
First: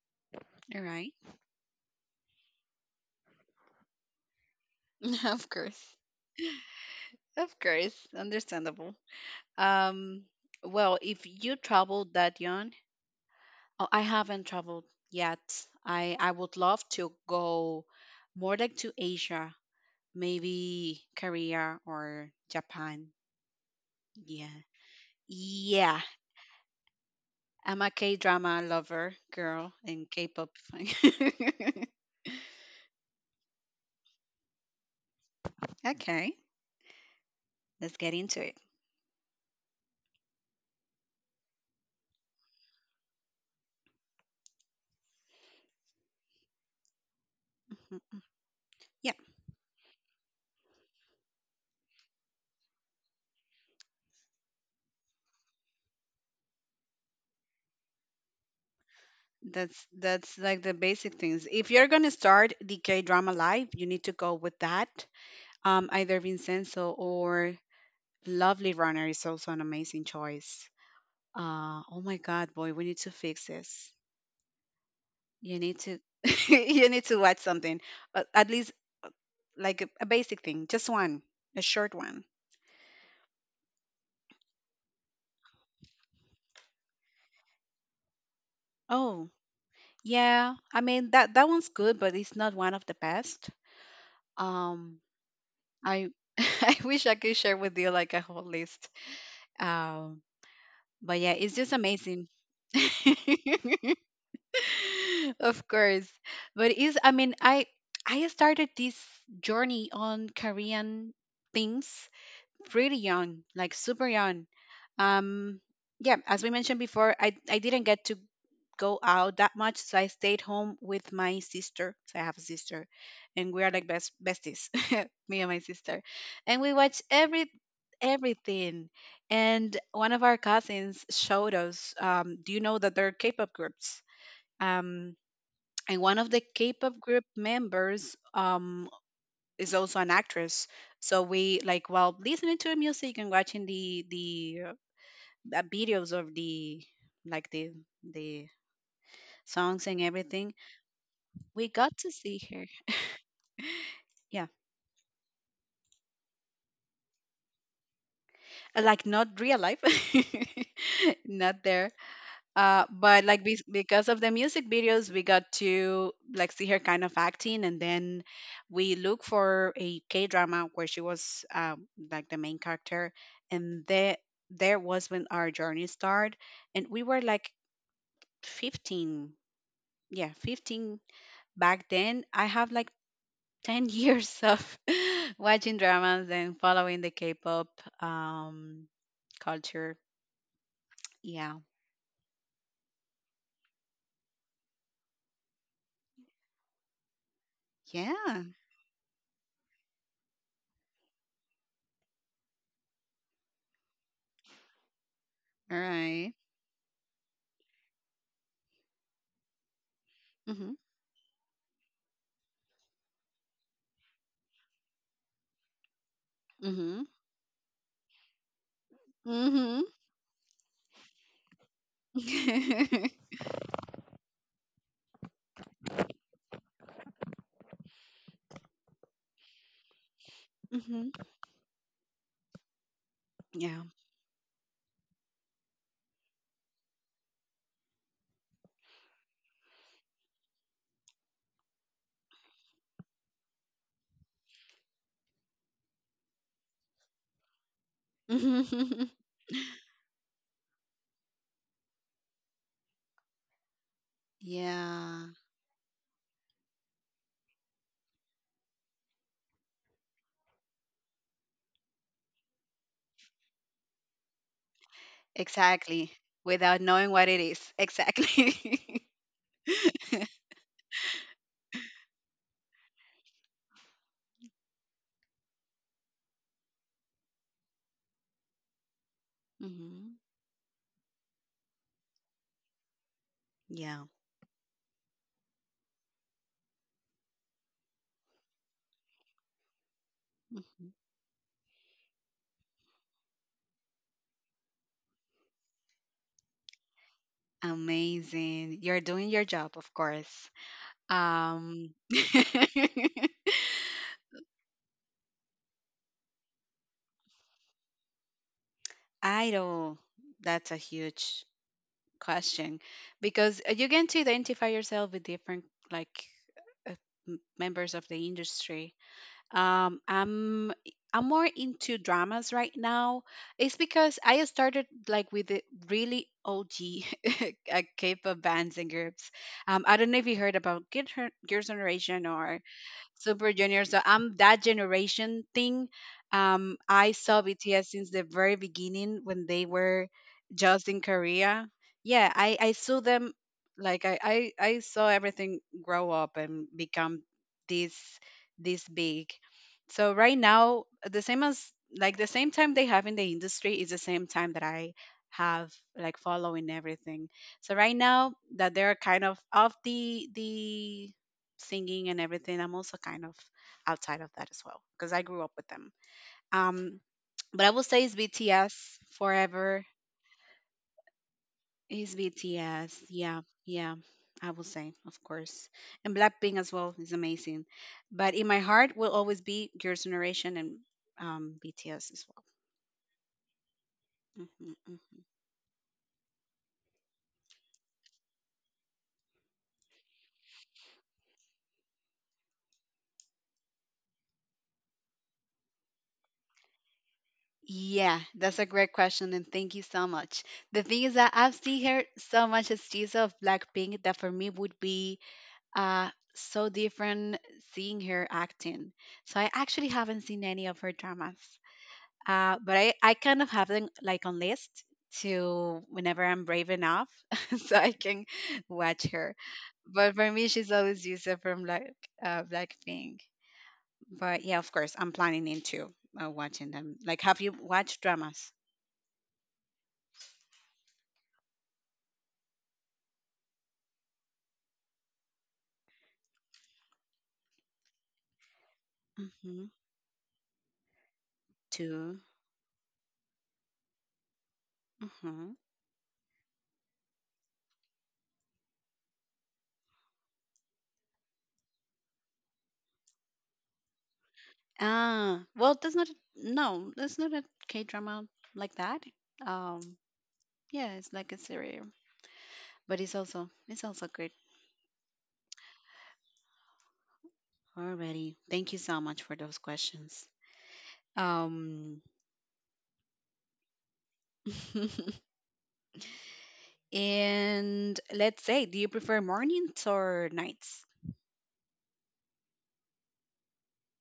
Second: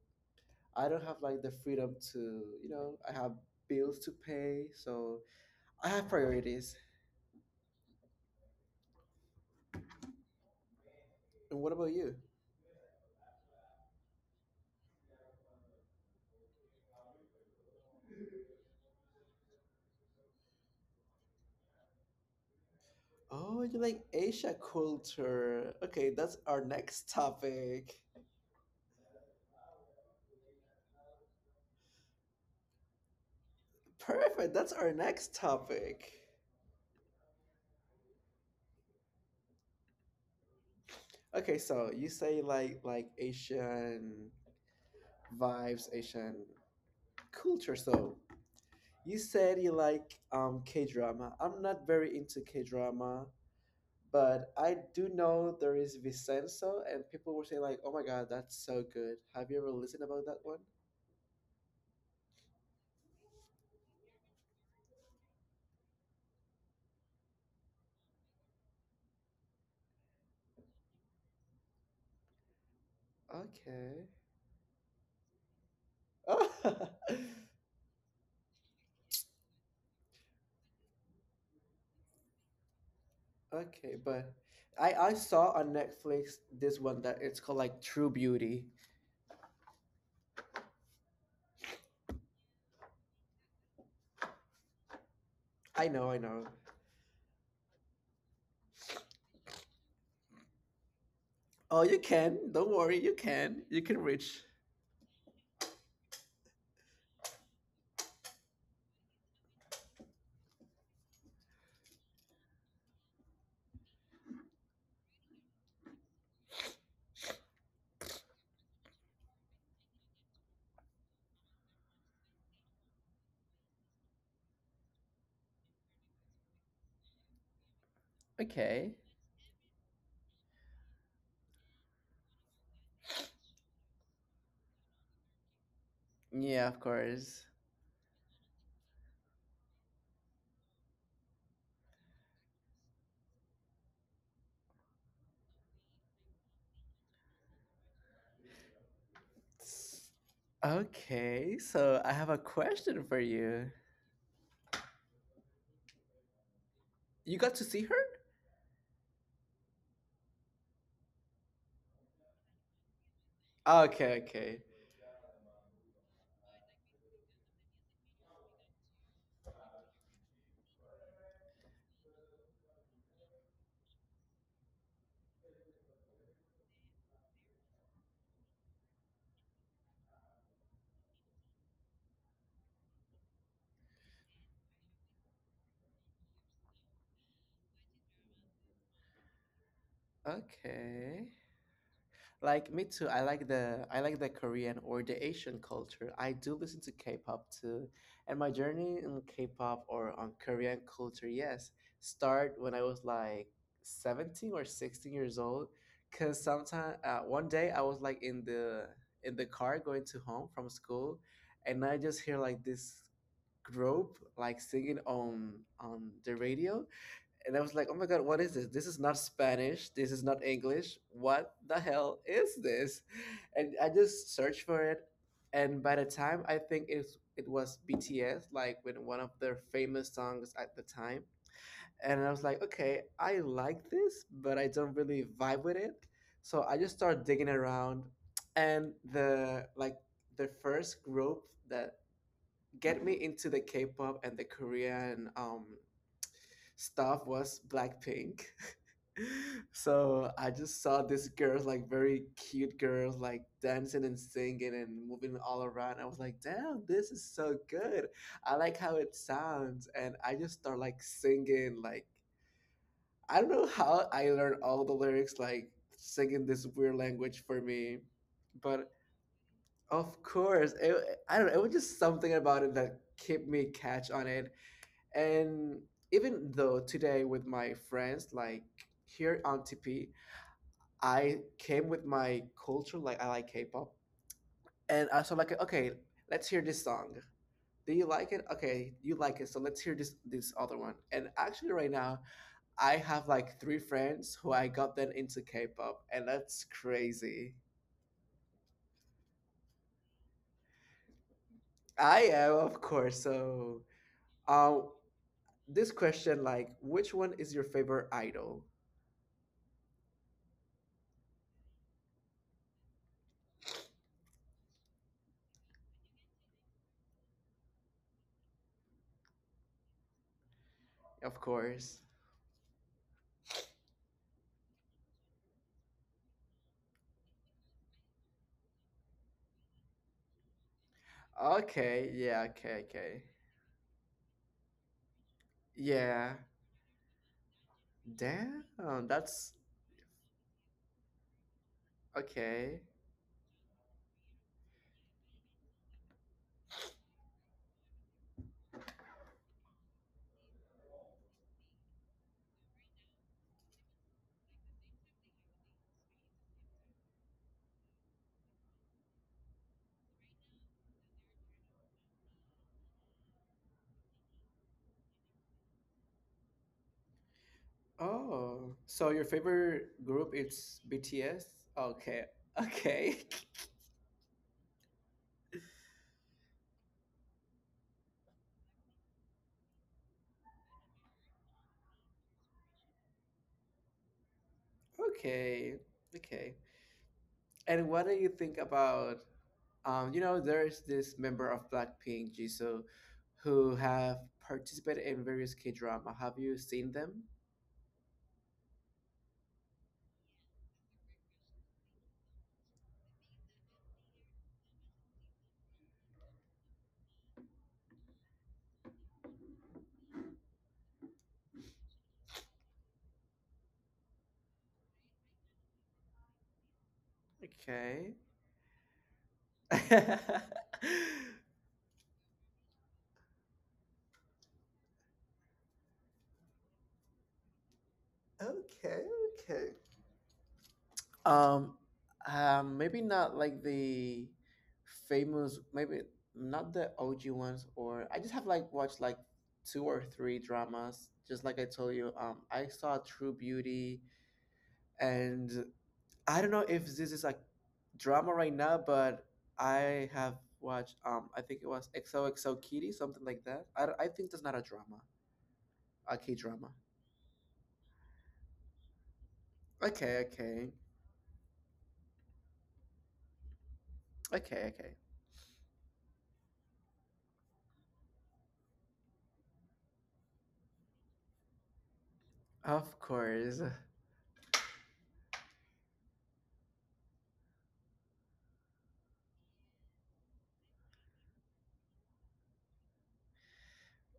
All I don't right. have like the freedom to, you know, I have bills to pay, so Of I course. have priorities. Of course, understandable. Um, well, if you And what about traveled you? that young, oh, I haven't traveled yet. I would love to go more like to Asia, maybe Korea or Japan. Oh, you like Asia Yeah. culture. Yeah, Okay, that's our next I'm a topic. K-drama lover, girl, and K-pop. Perfect. That's our next topic. Okay, let's get into it. Okay, so you say like Asian vibes, Asian culture. So Mhm. Yeah. you said you like K-drama. I'm not very into K-drama, but I do know there is Vincenzo and people were saying like, "Oh my God, that's so good." Have you ever That's listened about that that's one? like the basic things. If you're gonna start the K drama live, you need to go with that. Either Vincenzo or Lovely Runner is also an amazing choice. Oh my God, boy, we need to fix this. Okay. You need to you need to watch something, at least like a basic thing, just one, a short one. Okay, but I saw on Netflix this one that it's called like True Beauty. Oh yeah, I mean that one's good, but it's not one of the best. Um, I know, I I know. I wish I could share with you like a whole list. Um, but yeah, it's Oh, just you can. amazing. Don't worry, you can. You can reach. Of course. But it's I started this journey on Korean things pretty young, like super young. Um, yeah, as we mentioned before, I didn't get to go out that much, so I stayed home with my sister. So I have a sister, and we are like best besties, me and my sister, and we watch Okay. everything. And one of our cousins showed us. Do you know that there are K-pop groups? Um, and one of the Yeah, of K-pop course. group members is also an actress. So we like while listening to the music and watching the videos of the like the S- songs and everything, okay, we so I got have to a see her. question for you. Yeah, You got to see her? Like not real life, not there, but like Okay, because okay. of the music videos, we got to like see her kind of acting, and then we look for a K drama where she was like the main character, and there was when our journey started, and we were like 15, yeah, 15 back then. I have like 10 years of watching dramas and following the K-pop um, culture. Okay. Yeah, Like me too. I like the Korean or the Asian culture. I do listen to K-pop too. And my yeah, journey in K-pop or on Korean culture, yes, start when I was like 17 or 16 years old. All Cause right. sometime one day I was like in the car going to home from school and I just hear like this group like singing on the radio Mm-hmm. and I was like, "Oh my god, what is this? This is not Spanish. This is Mhm. not English. What the hell is this?" mhm. And I just searched for it, and by the time I think it was BTS, like with one of their famous songs at the time, Yeah. and I was like, "Okay, I like this, but I don't really vibe with it." So I just started digging around, and the like the first group that get me into the K-pop and the Korean stuff was Blackpink. Mhm. So I just saw this girl, like very cute girl, like dancing and singing and moving all around. I yeah. was like, damn, this is so good. I like how it sounds. And I just start like singing, like, I don't know how I learned all the lyrics, like singing this Exactly. weird language for Without knowing me. what it is. But Exactly. of course, it, I don't know, it was just something about it that kept me catch on it and even though today with my friends, like here on TP, mhm. I came with my culture, like I like K-pop, Yeah. and I was like, okay, let's hear this song. Do you like it? Okay, you like it, so let's hear this other one. And actually, Mhm. right now, I have like three friends who I got them into K-pop, and that's crazy. Amazing. You're doing your job, of course. I Um am, of course. So, um, this question, like, which one is your favorite idol? idol. That's a huge question because you get to identify yourself with different like uh, members of the industry. um Of course. i'm I'm more into dramas right now. It's because I started like with the really OG K-pop bands and groups. Um, I don't know if you Okay, heard yeah, about okay, okay. Girls' Generation or Super Junior. So I'm that Yeah. generation thing. I Damn, saw BTS since the that's very beginning when they were just in Korea. okay. Yeah, I saw them like I saw everything grow up and become this this big. So right now, the same as like the same time they have in the industry is the same time that I have like following everything. So right now that they're kind of off the singing and everything, I'm also kind of outside of that as well because I grew up with them. Um, but I will say it's Oh, so BTS your favorite forever. group is BTS? Okay. It's Okay. BTS. Yeah, yeah. I will say, of course. And Blackpink as well is amazing. But in my heart will always be Girls' Generation and BTS as well. Hmm, hmm. Okay. Okay. And what do you think about you know there's this member of Blackpink, Jisoo, who have participated in various K-drama. Have you seen them? Yeah, that's a great question, and thank you so much. The thing is that I've seen her so much as teaser of Blackpink that for me would be so different seeing her acting. So I actually haven't seen any of her dramas, but I kind of have them like on list to whenever I'm brave enough, so I can Okay. watch her. But for me, she's always Yusa from like Blackpink. But yeah, of course, I'm planning into watching them. Like, have you watched dramas? Okay, okay. Um, Maybe not like the famous, maybe not the OG ones, or I just have Mm-hmm. like watched like two or three dramas. Two. Just like I told you, I saw True Beauty, Mm-hmm. and I don't know if this is like drama right now, but I have watched. I think it was XOXO Kitty, something like that. I think that's not a drama, That's not a- a no, K that's drama. not a K drama like that. Um, Okay, Yeah, it's okay, like a cereal, but it's also good. okay, okay. Alrighty, thank you so much for those questions. Um, Of course. and let's say, do you prefer mornings or nights?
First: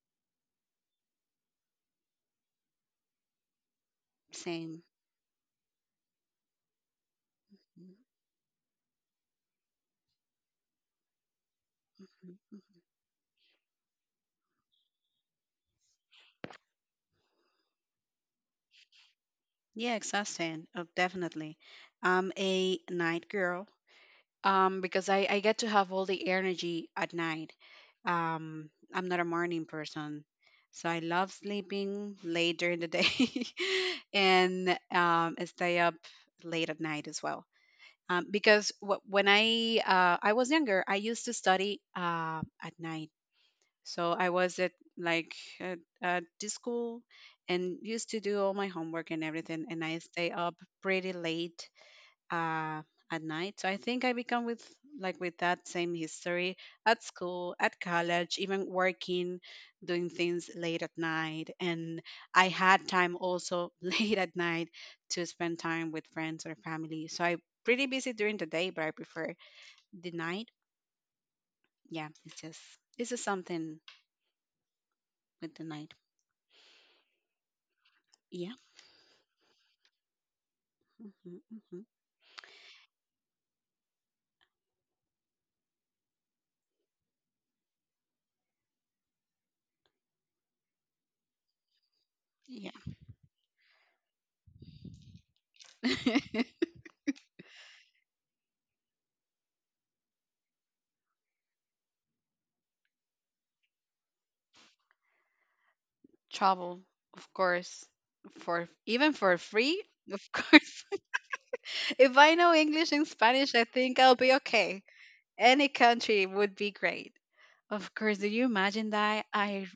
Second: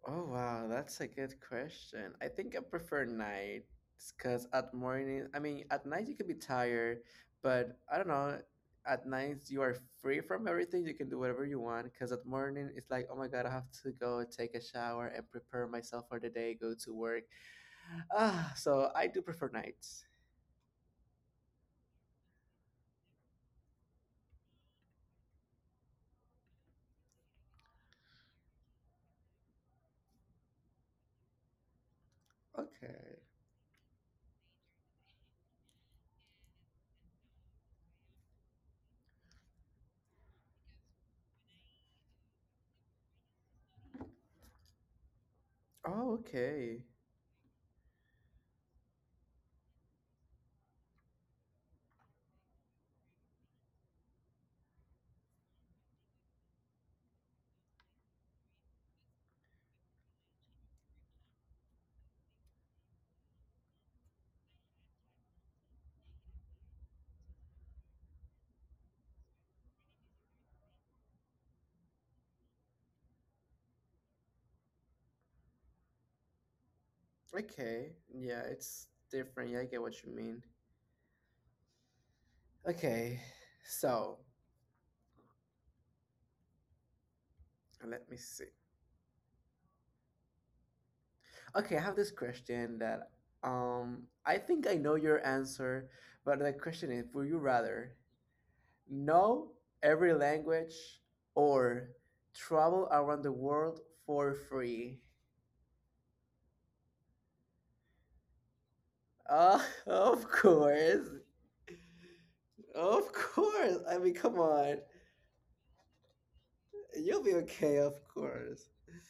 Oh wow, that's a good question. I think I prefer nights because at Same. morning, I mean, at night you can be tired, but I don't Mhm, know. At night you are free from everything. You can do whatever you want. Because at mhm, morning it's like, mhm. oh my god, I have to go take a shower and prepare myself for the day, go to work. Ah, so I do prefer nights. Yeah, exhausting. Oh, definitely. I'm a night girl. Because I get to have all the energy at night. I'm not a morning person, so I love sleeping late during Okay. the day and I stay up late at night as well. Because when I was younger, I used to study at night. So I was at like Oh, at, at okay. the school and used to do all my homework and everything, and I stay up pretty late uh, at night. So I think I become with like with that same history at school, at college, even working, doing things late at night. And I had time also late at night to spend time with friends or family. So I'm pretty busy during the day, but I prefer the night. Yeah, it's just something with the night. Okay. Yeah, it's Yeah. different. Yeah, I get what you mean. Hmm, hmm. Okay, so let me see. Okay, I have this question that Yeah. I think I know your answer, but the question is, would you rather know every language or travel around the world for free? Travel, of course, for even for free, Uh, of of course. course. If I know English and Of Spanish, I think I'll course. be I mean, come okay. on. Any country would be great. You'll be Of course, do okay, you of imagine that? course. I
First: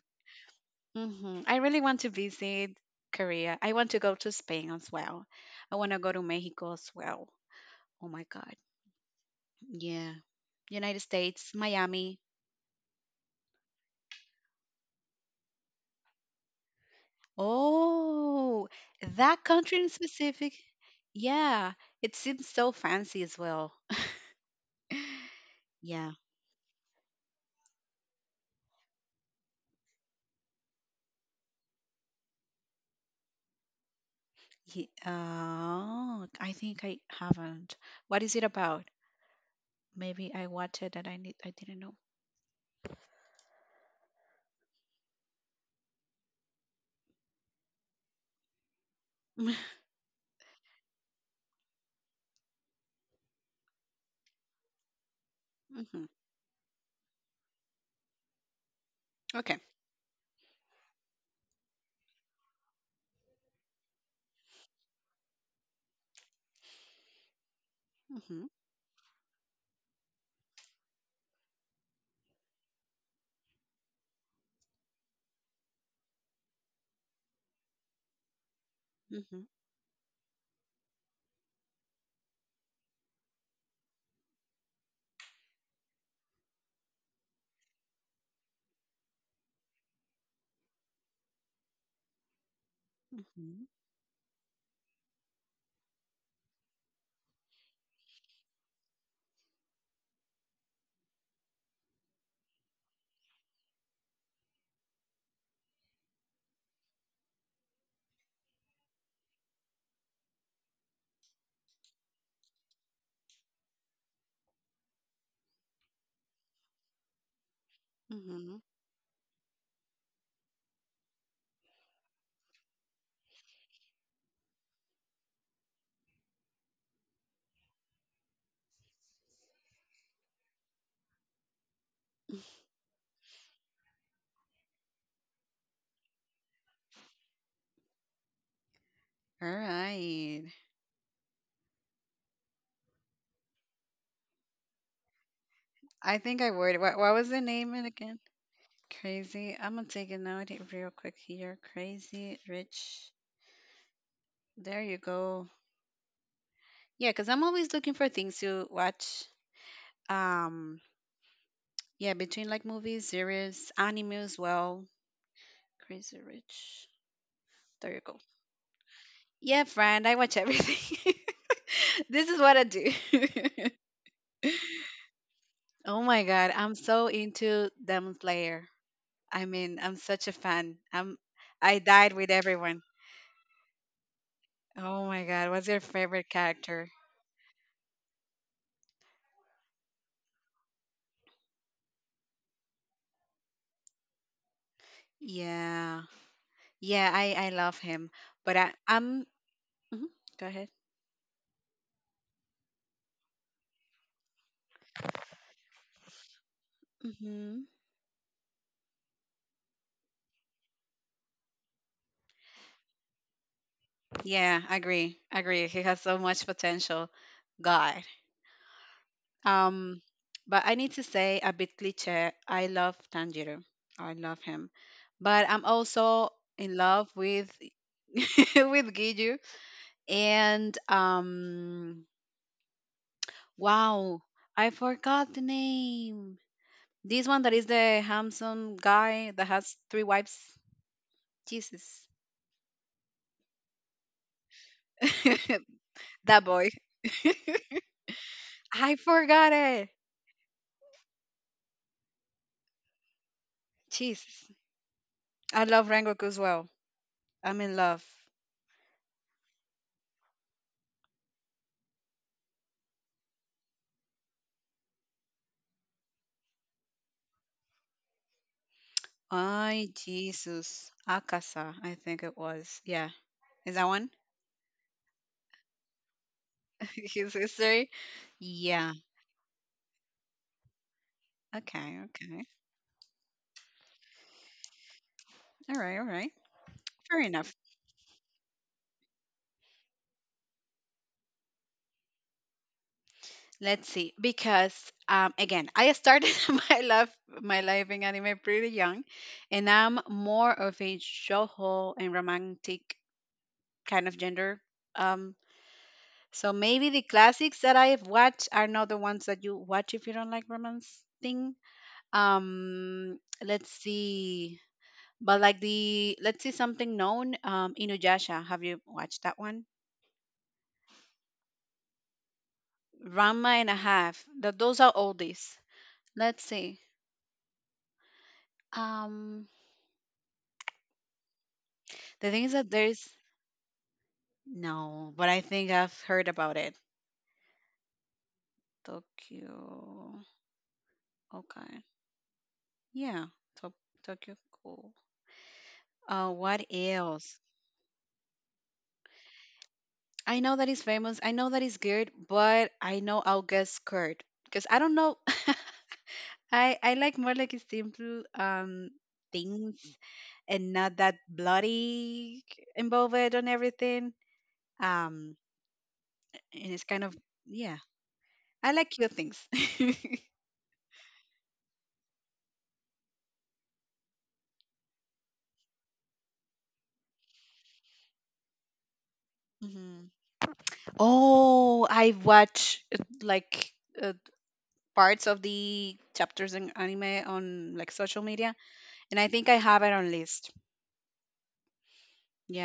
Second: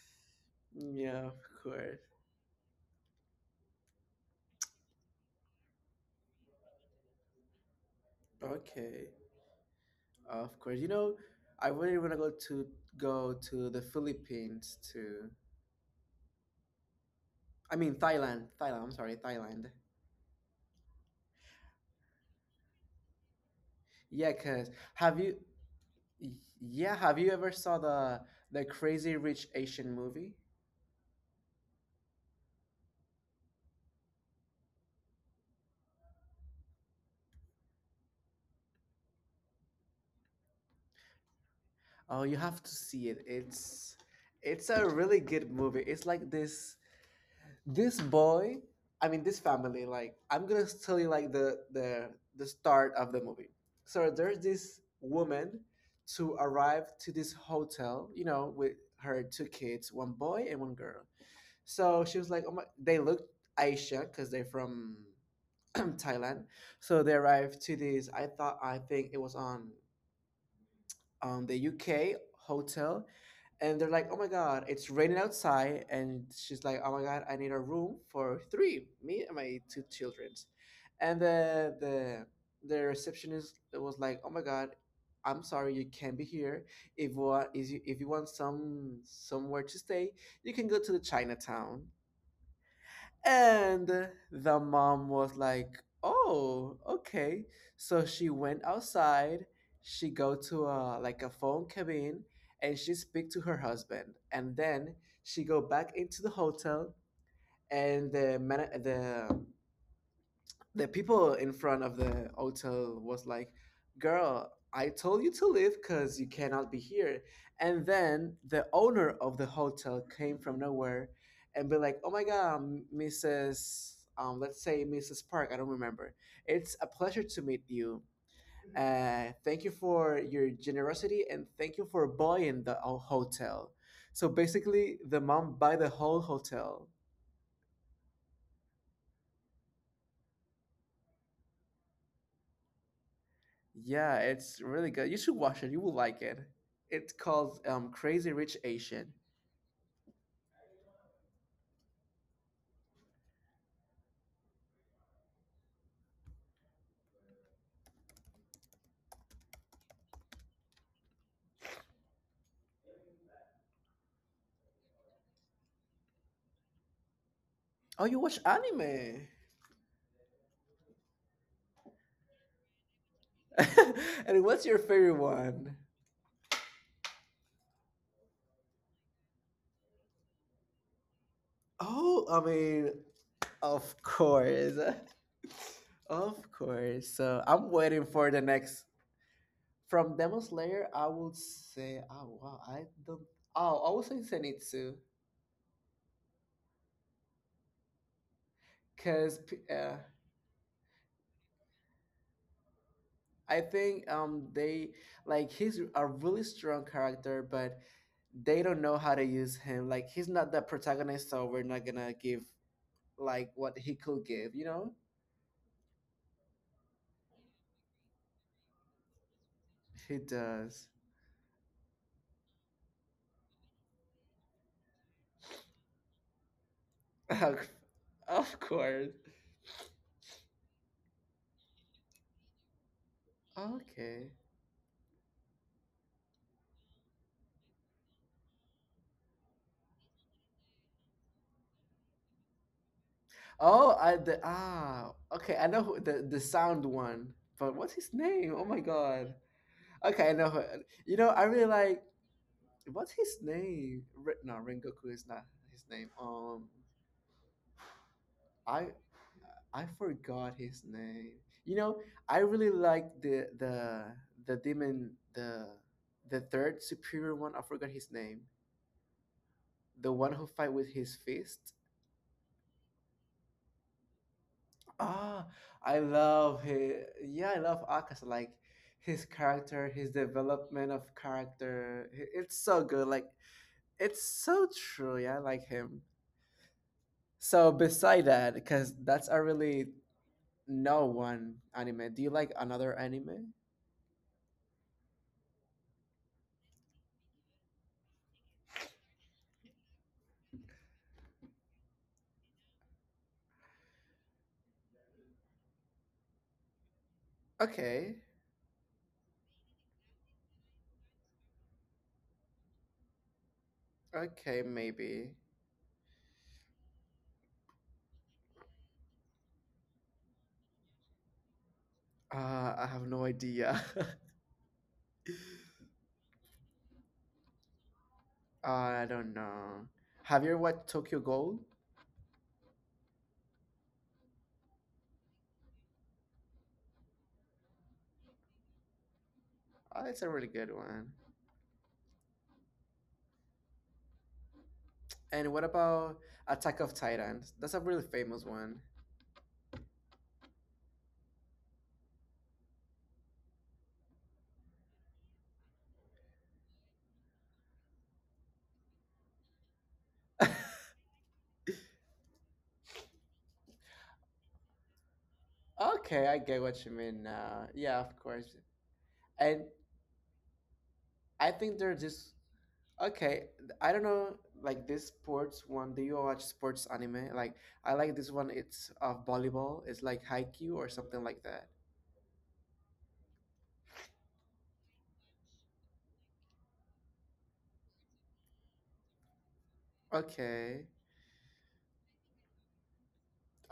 Yeah, of mhm. I really want to course. visit Korea. I want to go to Spain as well. I want to go to Mexico as well. Oh my god. Okay. Yeah. United Of course. You States, know, Miami. I really want to go to the Philippines too. Oh, I mean that Thailand, country Thailand. in I'm sorry, specific. Thailand. Yeah, it seems so fancy as well. Yeah, cause Yeah. have you? Yeah, have you ever saw the Crazy Rich Asian movie? Ye- oh, I think I haven't. What is it about? Maybe I watched it that I need I didn't know. Oh, you have to see it. It's a really good movie. It's like this boy. I mean, this family. Like, I'm Hmm. gonna tell you like the start of the movie. Okay. So there's this woman to arrive to this hotel. You know, with her two kids, one boy and one girl. So she was like, "Oh my!" They looked Asia because they're from Thailand. So Hmm, they arrived to this. I think it was on the UK hotel, and they're like, "Oh my god, it's raining outside!" And she's like, "Oh my god, I need a room for hmm, three, me and my two children." And the receptionist was like, "Oh my god." I'm sorry, you can't be here. If what is you, if you want some somewhere to stay, you can go to the Chinatown. hmm, And the mom was like, "Oh, okay." So she went outside. She go to a like a phone cabin, and she speak to her husband. And then she go back into the hotel, and the man, the people in front of the hotel was like, "Girl, I told you to leave because you cannot be here." And then hmm. the owner of the hotel came from nowhere and be like, "Oh my God, Mrs." Let's say Mrs. Park. I don't remember. It's a pleasure to meet you. Thank you for your generosity and thank you for buying the whole hotel. So basically, the mom buy the whole hotel. All right. Yeah, it's really good. You should watch it. You will I like it. think I worded. What It's was the called name it again? Crazy Rich Asian. Crazy. I'm gonna take a note here real quick here. Crazy Rich. There you go. Yeah, because I'm always looking for things to watch. Um. Yeah, between like movies, series, anime as well. Crazy Rich. There you Oh, go. you watch anime. Yeah, friend. I watch everything. This is what I do. And what's your favorite one? Oh my God, I'm so into Demon Slayer. I mean, I'm such a fan. I Oh, died I with mean, everyone. of course. Oh my God, what's your favorite Of course. character? So I'm waiting for the next. From Demon Slayer, I would say, oh, wow, I don't. Oh, I would say Zenitsu. Yeah. Yeah, I love him. But I Because, I'm uh, mhm, go ahead. I think they like he's a really strong character, but Mhm. they don't know how to use him. Like he's not the protagonist, so we're not gonna give like what he could give. You know, Yeah, I agree. I agree. He has so much potential. God. he Um does. but I need to say a bit cliche. I love Tanjiro. I love him. But I'm also in love with of course. with Giju. And Okay. wow, I forgot the name. This one that is the handsome guy that has three wives. Jesus. Oh, I the ah. Okay, I know who, the sound That boy. one, but what's his name? Oh my god. I forgot Okay, I it. know. Who, you know, I really like. What's his name? No, Jesus. Rengoku is not his name. I love Rengoku as well. I'm in love. I I forgot his name. You know, I really like the demon the third superior one. I forgot his name. The one who Ay, fight with his Jesus. fist. Akasa, I think it was. Yeah. Is that one? Ah, I love his. Yeah, I love His Akas. Like history? his Yeah. character, his development of character. It's Okay, so good. okay. Like it's so true. Yeah, I like him. All right, all right. So Fair beside enough. that, because that's a really no one anime. Do you like another anime? Let's see, because again, I started my love my life in anime pretty young, and I'm more of a shoujo and romantic kind of gender. Um, so maybe the Okay. classics that I've watched are not the ones that you watch if you don't like romance thing. Let's Okay, maybe. see, but like the let's see something known, Inuyasha. Have you watched that one? I have no idea. Ranma and a half. That those are oldies. Let's see. I don't know. Um, Have you ever watched Tokyo Gold? The thing is that there's no, but I think I've heard about it. Oh, it's a really Tokyo. good one. Okay. Yeah. To- Tokyo And what cool. about Attack of Titans? What That's a really else? famous one. I know that it's famous. I know that it's good, but I know I'll get scared because I don't know. I like more like simple things and not that bloody involved on everything. Okay, Um, I get what you mean and now. it's Yeah, kind of of course. yeah. And I like cute things. I think they're just okay. I don't know, like this sports one. Do you watch sports anime? Like I like this one. It's of volleyball. It's like Haikyuu or Mhm. something like that. Oh, I've watched like uh, parts of the chapters in anime on like social media, and I think I Okay, have it on list.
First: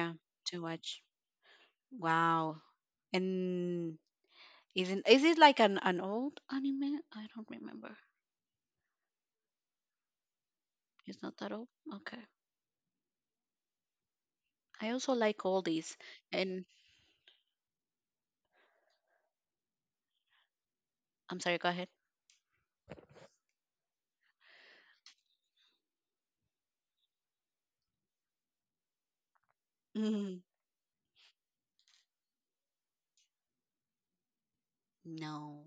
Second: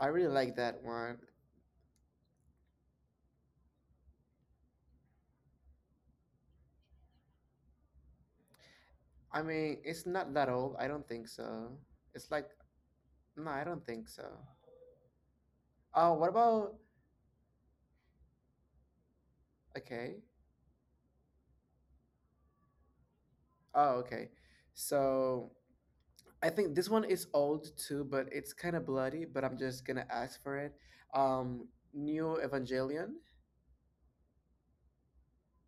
I really like to that watch. one. Wow. And isn't is it like an old anime? I don't remember. I mean, it's not that old. I don't think It's not that so. old. Okay. It's like, no, I don't think so. I also like all these. Oh, what And about, okay. I'm sorry. Go ahead. Oh, okay. So I think this one is old too, but it's kind of bloody, but I'm just gonna ask Mm, for it. Um, New Evangelion? no.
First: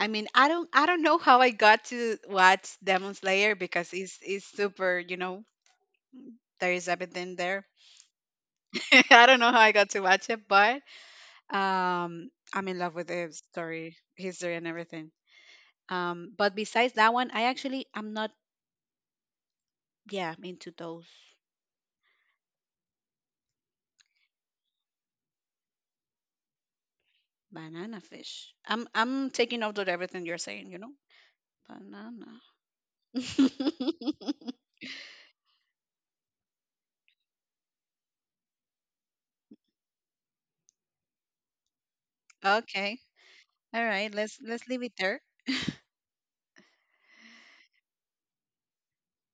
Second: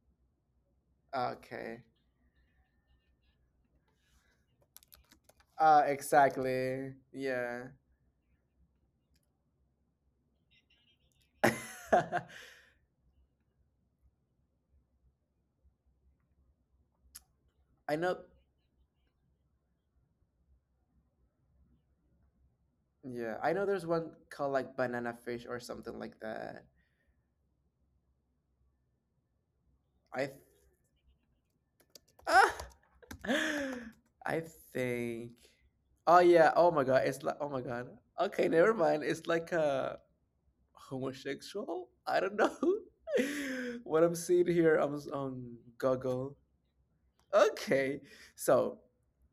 I mean, I don't know how I Okay. got to watch Demon Slayer because it's super, you know, there is Exactly. everything there. Yeah. I don't know how I got to watch it, but I'm in love with the story, history, and everything. But besides that one, I actually I'm I not know, yeah into those yeah, I know there's one called like Banana Fish or something like that. banana fish. I'm taking note of everything you're I, saying. You know, banana. ah! I think. Oh yeah. Oh my god. It's like. Oh my god. Okay. Never mind. It's like a homosexual. I don't know Okay. All what right. I'm seeing Let's here. leave it there. On Google. Okay. So,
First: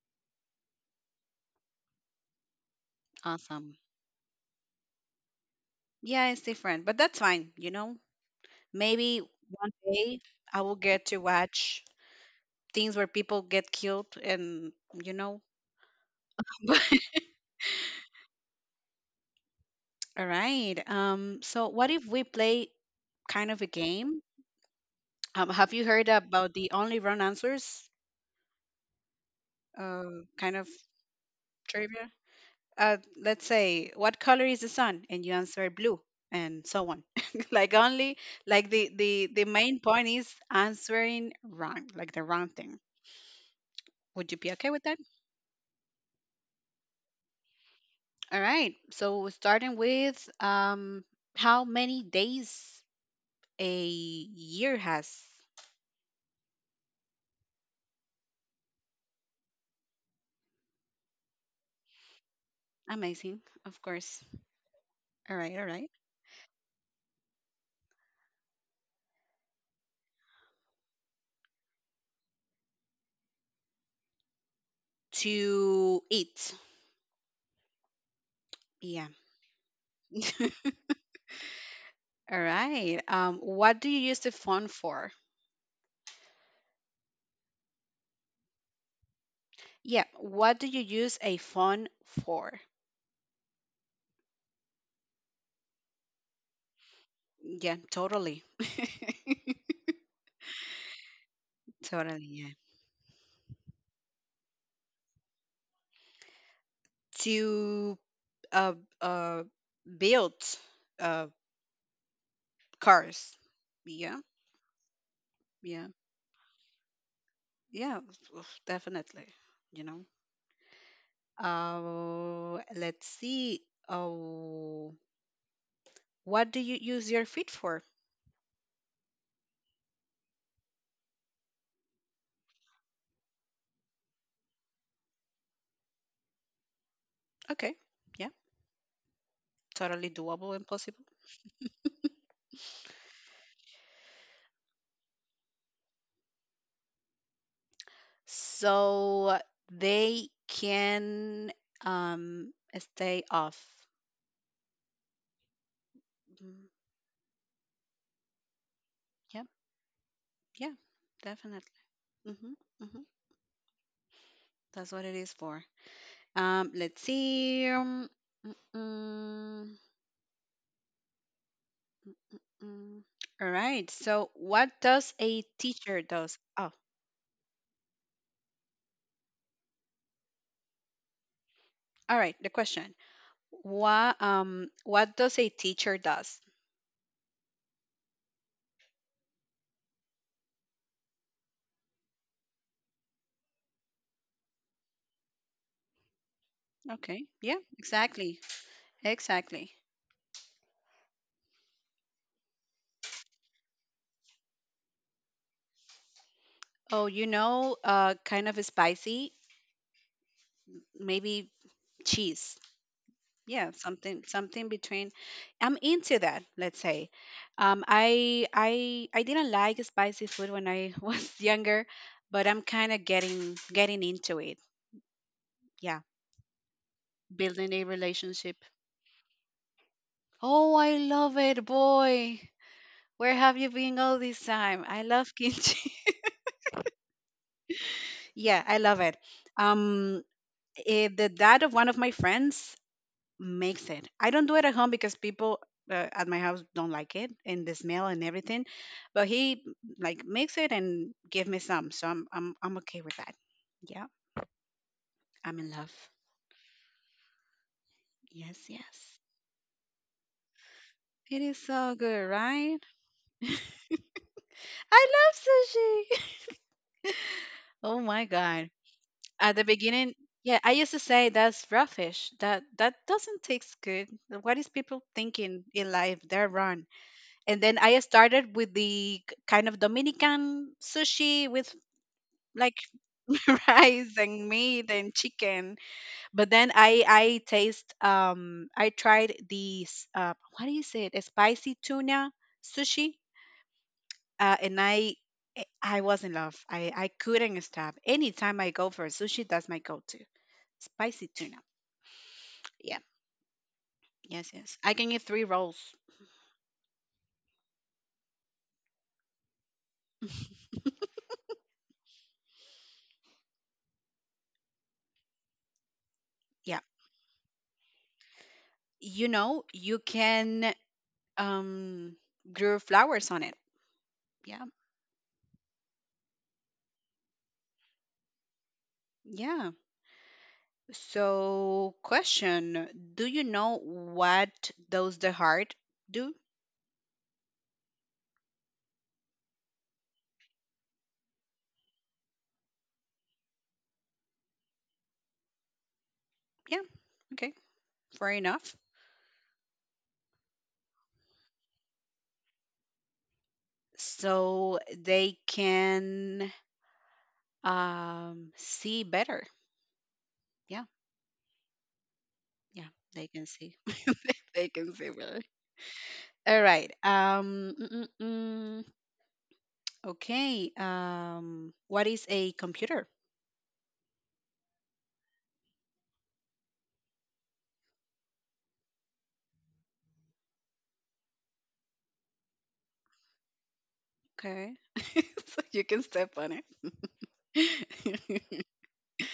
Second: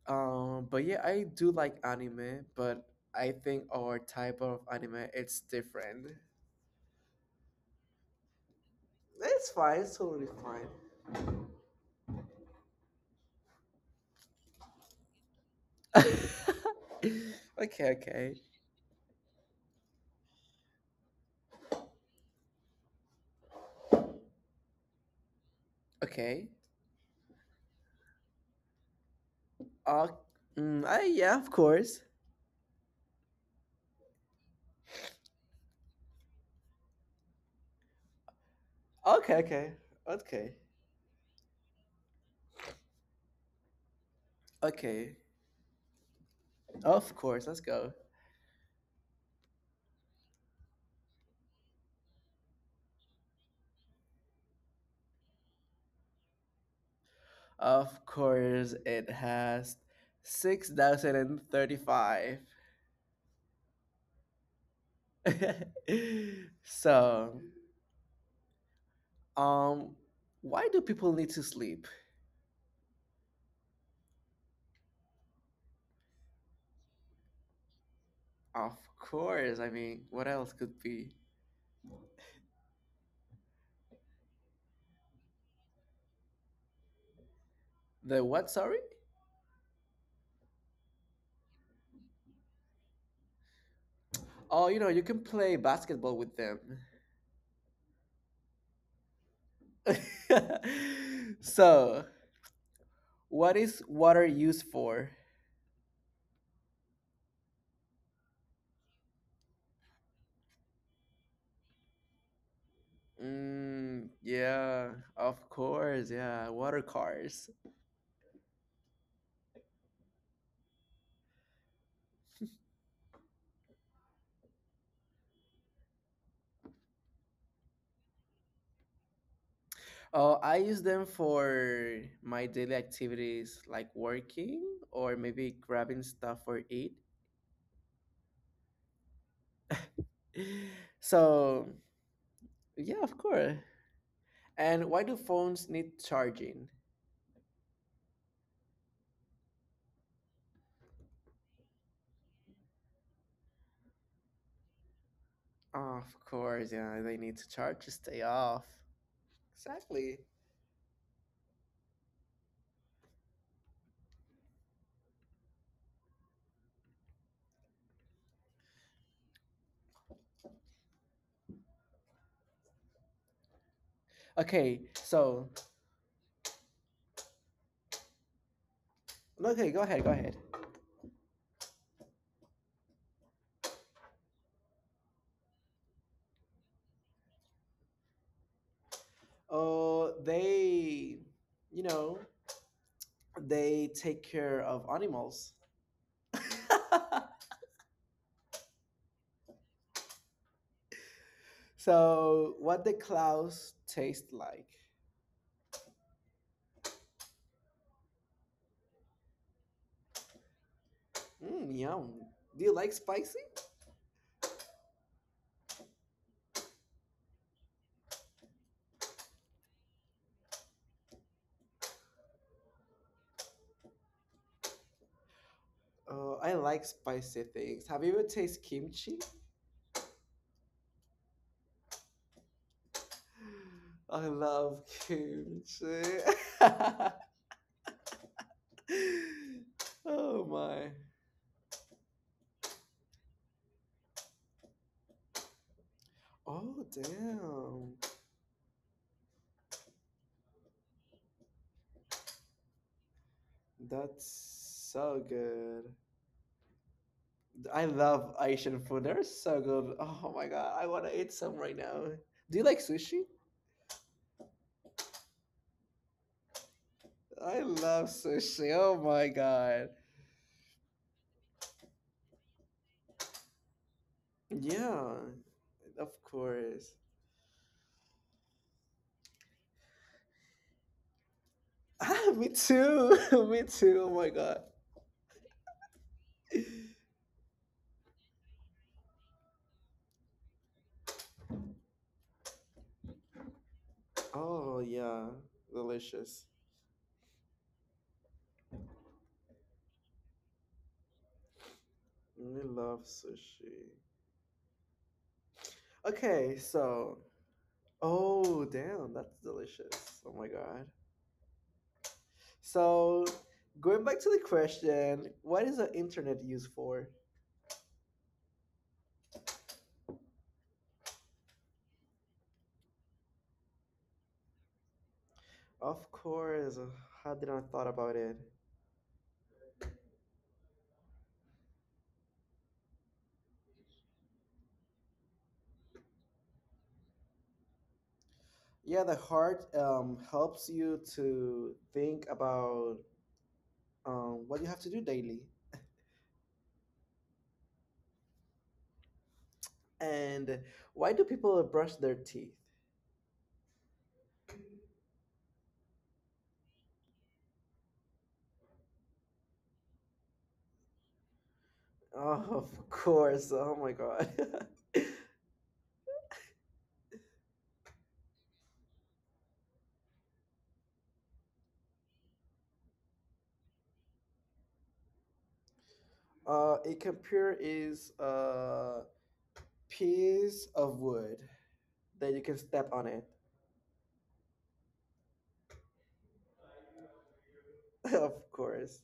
But yeah, I do like anime, but I think Awesome. our type of anime it's different. Yeah, it's different, but that's fine, you know. Maybe It's one fine. It's day totally I fine. will get to watch things where people get killed and you know But okay. Okay. all right, so what if we play kind of a game? Have you heard about Okay. the only wrong answers Uh, uh, kind of mm, yeah. Of course. trivia? uh, let's say what color is the sun and you answer blue and so on, like only like the the Okay, the okay, main point is okay, answering wrong, like the wrong thing. Would you be okay with that? okay. Of course, let's go. All right, so starting with how many days a year has. Of course, it has 6,035. Amazing, of course. All right, all right. so, um, why do people need to sleep? To eat. Yeah. Of course, I mean, All what else could be? right. What do you use the phone for? The what, sorry? Yeah. What do you use a phone for? Oh, you know, you can play basketball with them. Yeah, totally. Totally, so, yeah. what is water used for? To uh uh build uh cars. Yeah, Mm, yeah, of yeah, course. Yeah, water cars. yeah, oof, definitely, you know. Uh, let's see. Oh, what do you use your feet for? Oh, I use them for my daily activities like working or maybe grabbing stuff for eat. Okay. Yeah. Totally doable and possible. So, yeah, of course. And why do phones need charging? So they can um stay off. Of Mm, course, yeah, they need to charge to stay off. yep. Exactly. Yeah. Definitely. Mm-hmm. Mm-hmm. That's what it is for. Let's see. Mm, mm, mm. All right. So what Okay, does a so, teacher does? Oh, no, okay, go ahead, go ahead. all right. The question. What does a teacher does? Oh, they, you know, they take care of animals. Okay. Yeah, exactly. Exactly. so, what the clouds taste like? Oh, you know, kind of spicy, maybe cheese. Mmm, yum. Do you Yeah, like something spicy? something between. I'm into that, let's say. I didn't like spicy food when I was younger, but I'm kind of getting into it. Yeah, Oh, I like building a spicy things. relationship. Have you ever tasted kimchi? Oh, I love it, boy. Where have you been all this I time? I love love kimchi. kimchi. Yeah, I love it. Um, oh the my. dad of one of my friends makes it. I don't do it at home because people at my house don't like it Oh and the smell and damn. everything. But he like makes it and give me some, so I'm okay with that. Yeah, That's I'm in so love. good. I Yes, love yes. Asian food. They're so good. Oh my It god, I is want to so eat some good, right now. right? Do you like sushi? I love sushi. Oh my I god. love sushi. At the Oh my beginning, yeah, god. I used to say that's raw fish. That doesn't taste good. What is people thinking in Yeah, life? They're wrong. of And course. then I started with the k- kind of Dominican sushi with like Ah, me too. rice me and too. Oh meat my and god. chicken. But then I taste I tried these uh, what is it? A spicy tuna sushi. And I Oh I yeah, was in love. I delicious. couldn't stop. Anytime I go for sushi, that's my go-to. Spicy tuna. Yeah. We love sushi. Yes, yes. I can eat three rolls. Okay, so oh damn, that's delicious. Oh my god. So going back to the question, what is the Yeah. internet used for? You know, you can um grow flowers on it. Yeah. Of course, how did I thought about it? Yeah. So, question, do you know what does the heart do? Yeah, the heart helps you to think about what you have to do daily. Yeah. Okay. Fair enough. And why do people brush their teeth? So they can see better. Yeah. Yeah. Oh, They can of see. course. Oh They my can God. see better. All right. Mm, mm, mm. Okay. What is a computer? A computer is a piece of wood that you can step on it. Okay. So you can step on it. of course.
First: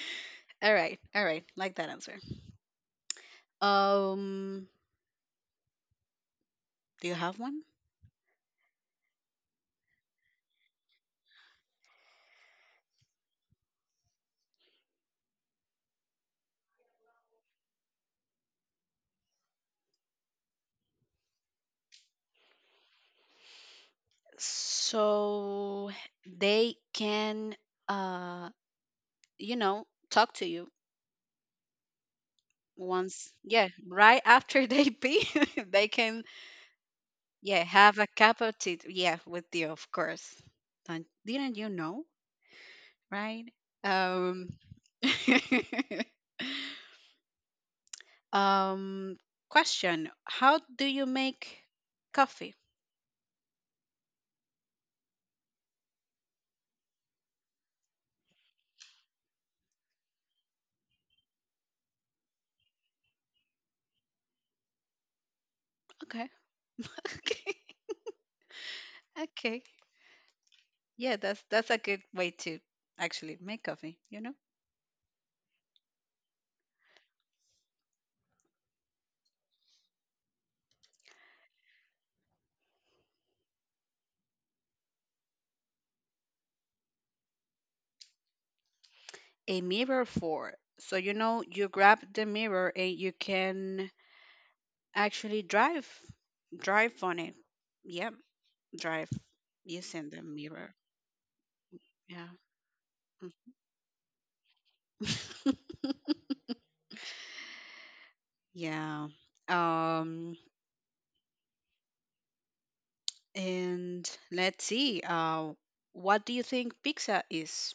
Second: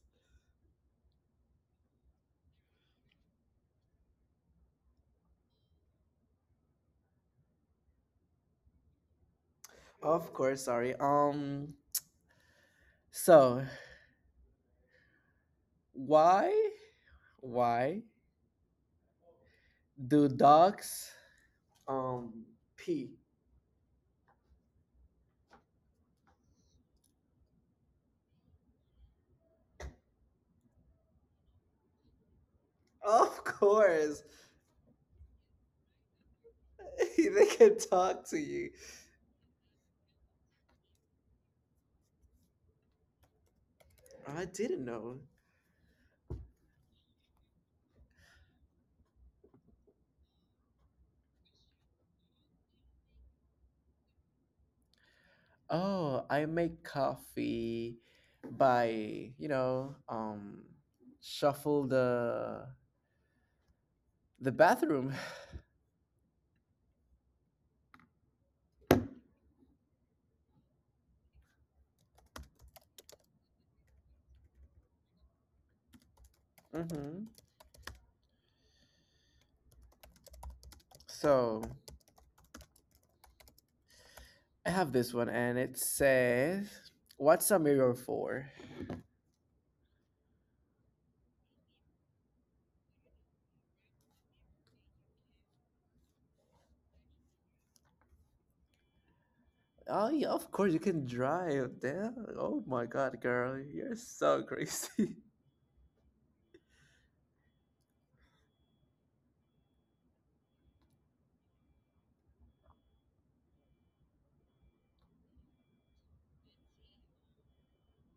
All right. All right. Like that answer. Um Do you have one? Of course. Sorry. So why why do dogs um pee? So they can uh you know, talk to you Of once. Yeah, course, right after they pee they can they can yeah have talk a to cup you. of tea yeah with you, of course. Don't, didn't you know, right? I um didn't know. um Question, how do you make coffee? Oh, I make coffee by, you know, shuffle the bathroom. Okay. Okay, okay, yeah, that's a good way to actually make coffee, you know. hmm. So I have this one, and it says, "What's a mirror for?" A mirror for. So you know, you grab the mirror and you can actually drive on it. Yep, drive Oh using yeah, the of course you mirror. can drive. Damn. Yeah. Oh my God, girl, you're so crazy. Mm. Yeah. Um, and let's see. What do you think pizza is?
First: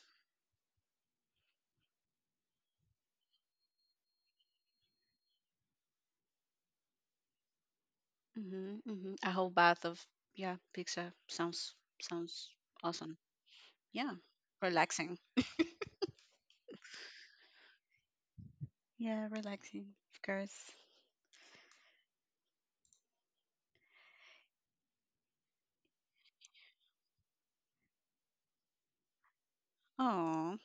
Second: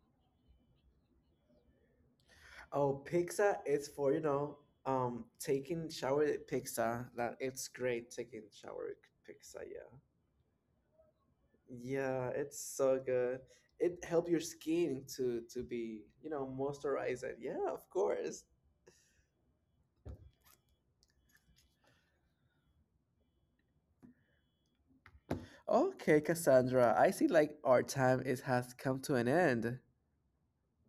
Oh, pizza is for, you know, taking shower pizza. That it's great taking shower Mm-hmm, mm-hmm. A pizza. whole Yeah. bath of yeah, pizza sounds Yeah, it's sounds so awesome. good. It help Yeah, your skin relaxing. to be, you know, moisturized. Yeah, of course. Yeah, relaxing, of course. Okay, Cassandra, I see like our time is has come to an end. Oh,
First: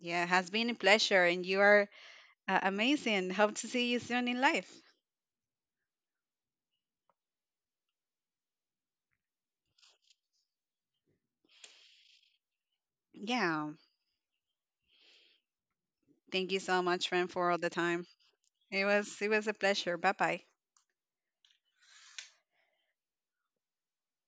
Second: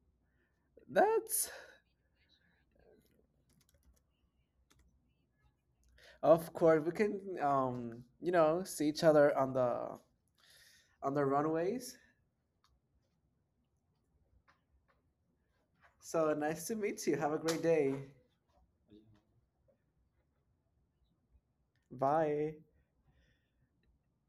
yeah, it has been a pleasure, and That's you are amazing. Hope to see you soon in life. of course we can you know, see each other on the runways. Yeah, So thank you nice to so meet much, you. friend, Have a for all great the day. time. It was a pleasure. Bye bye. Bye.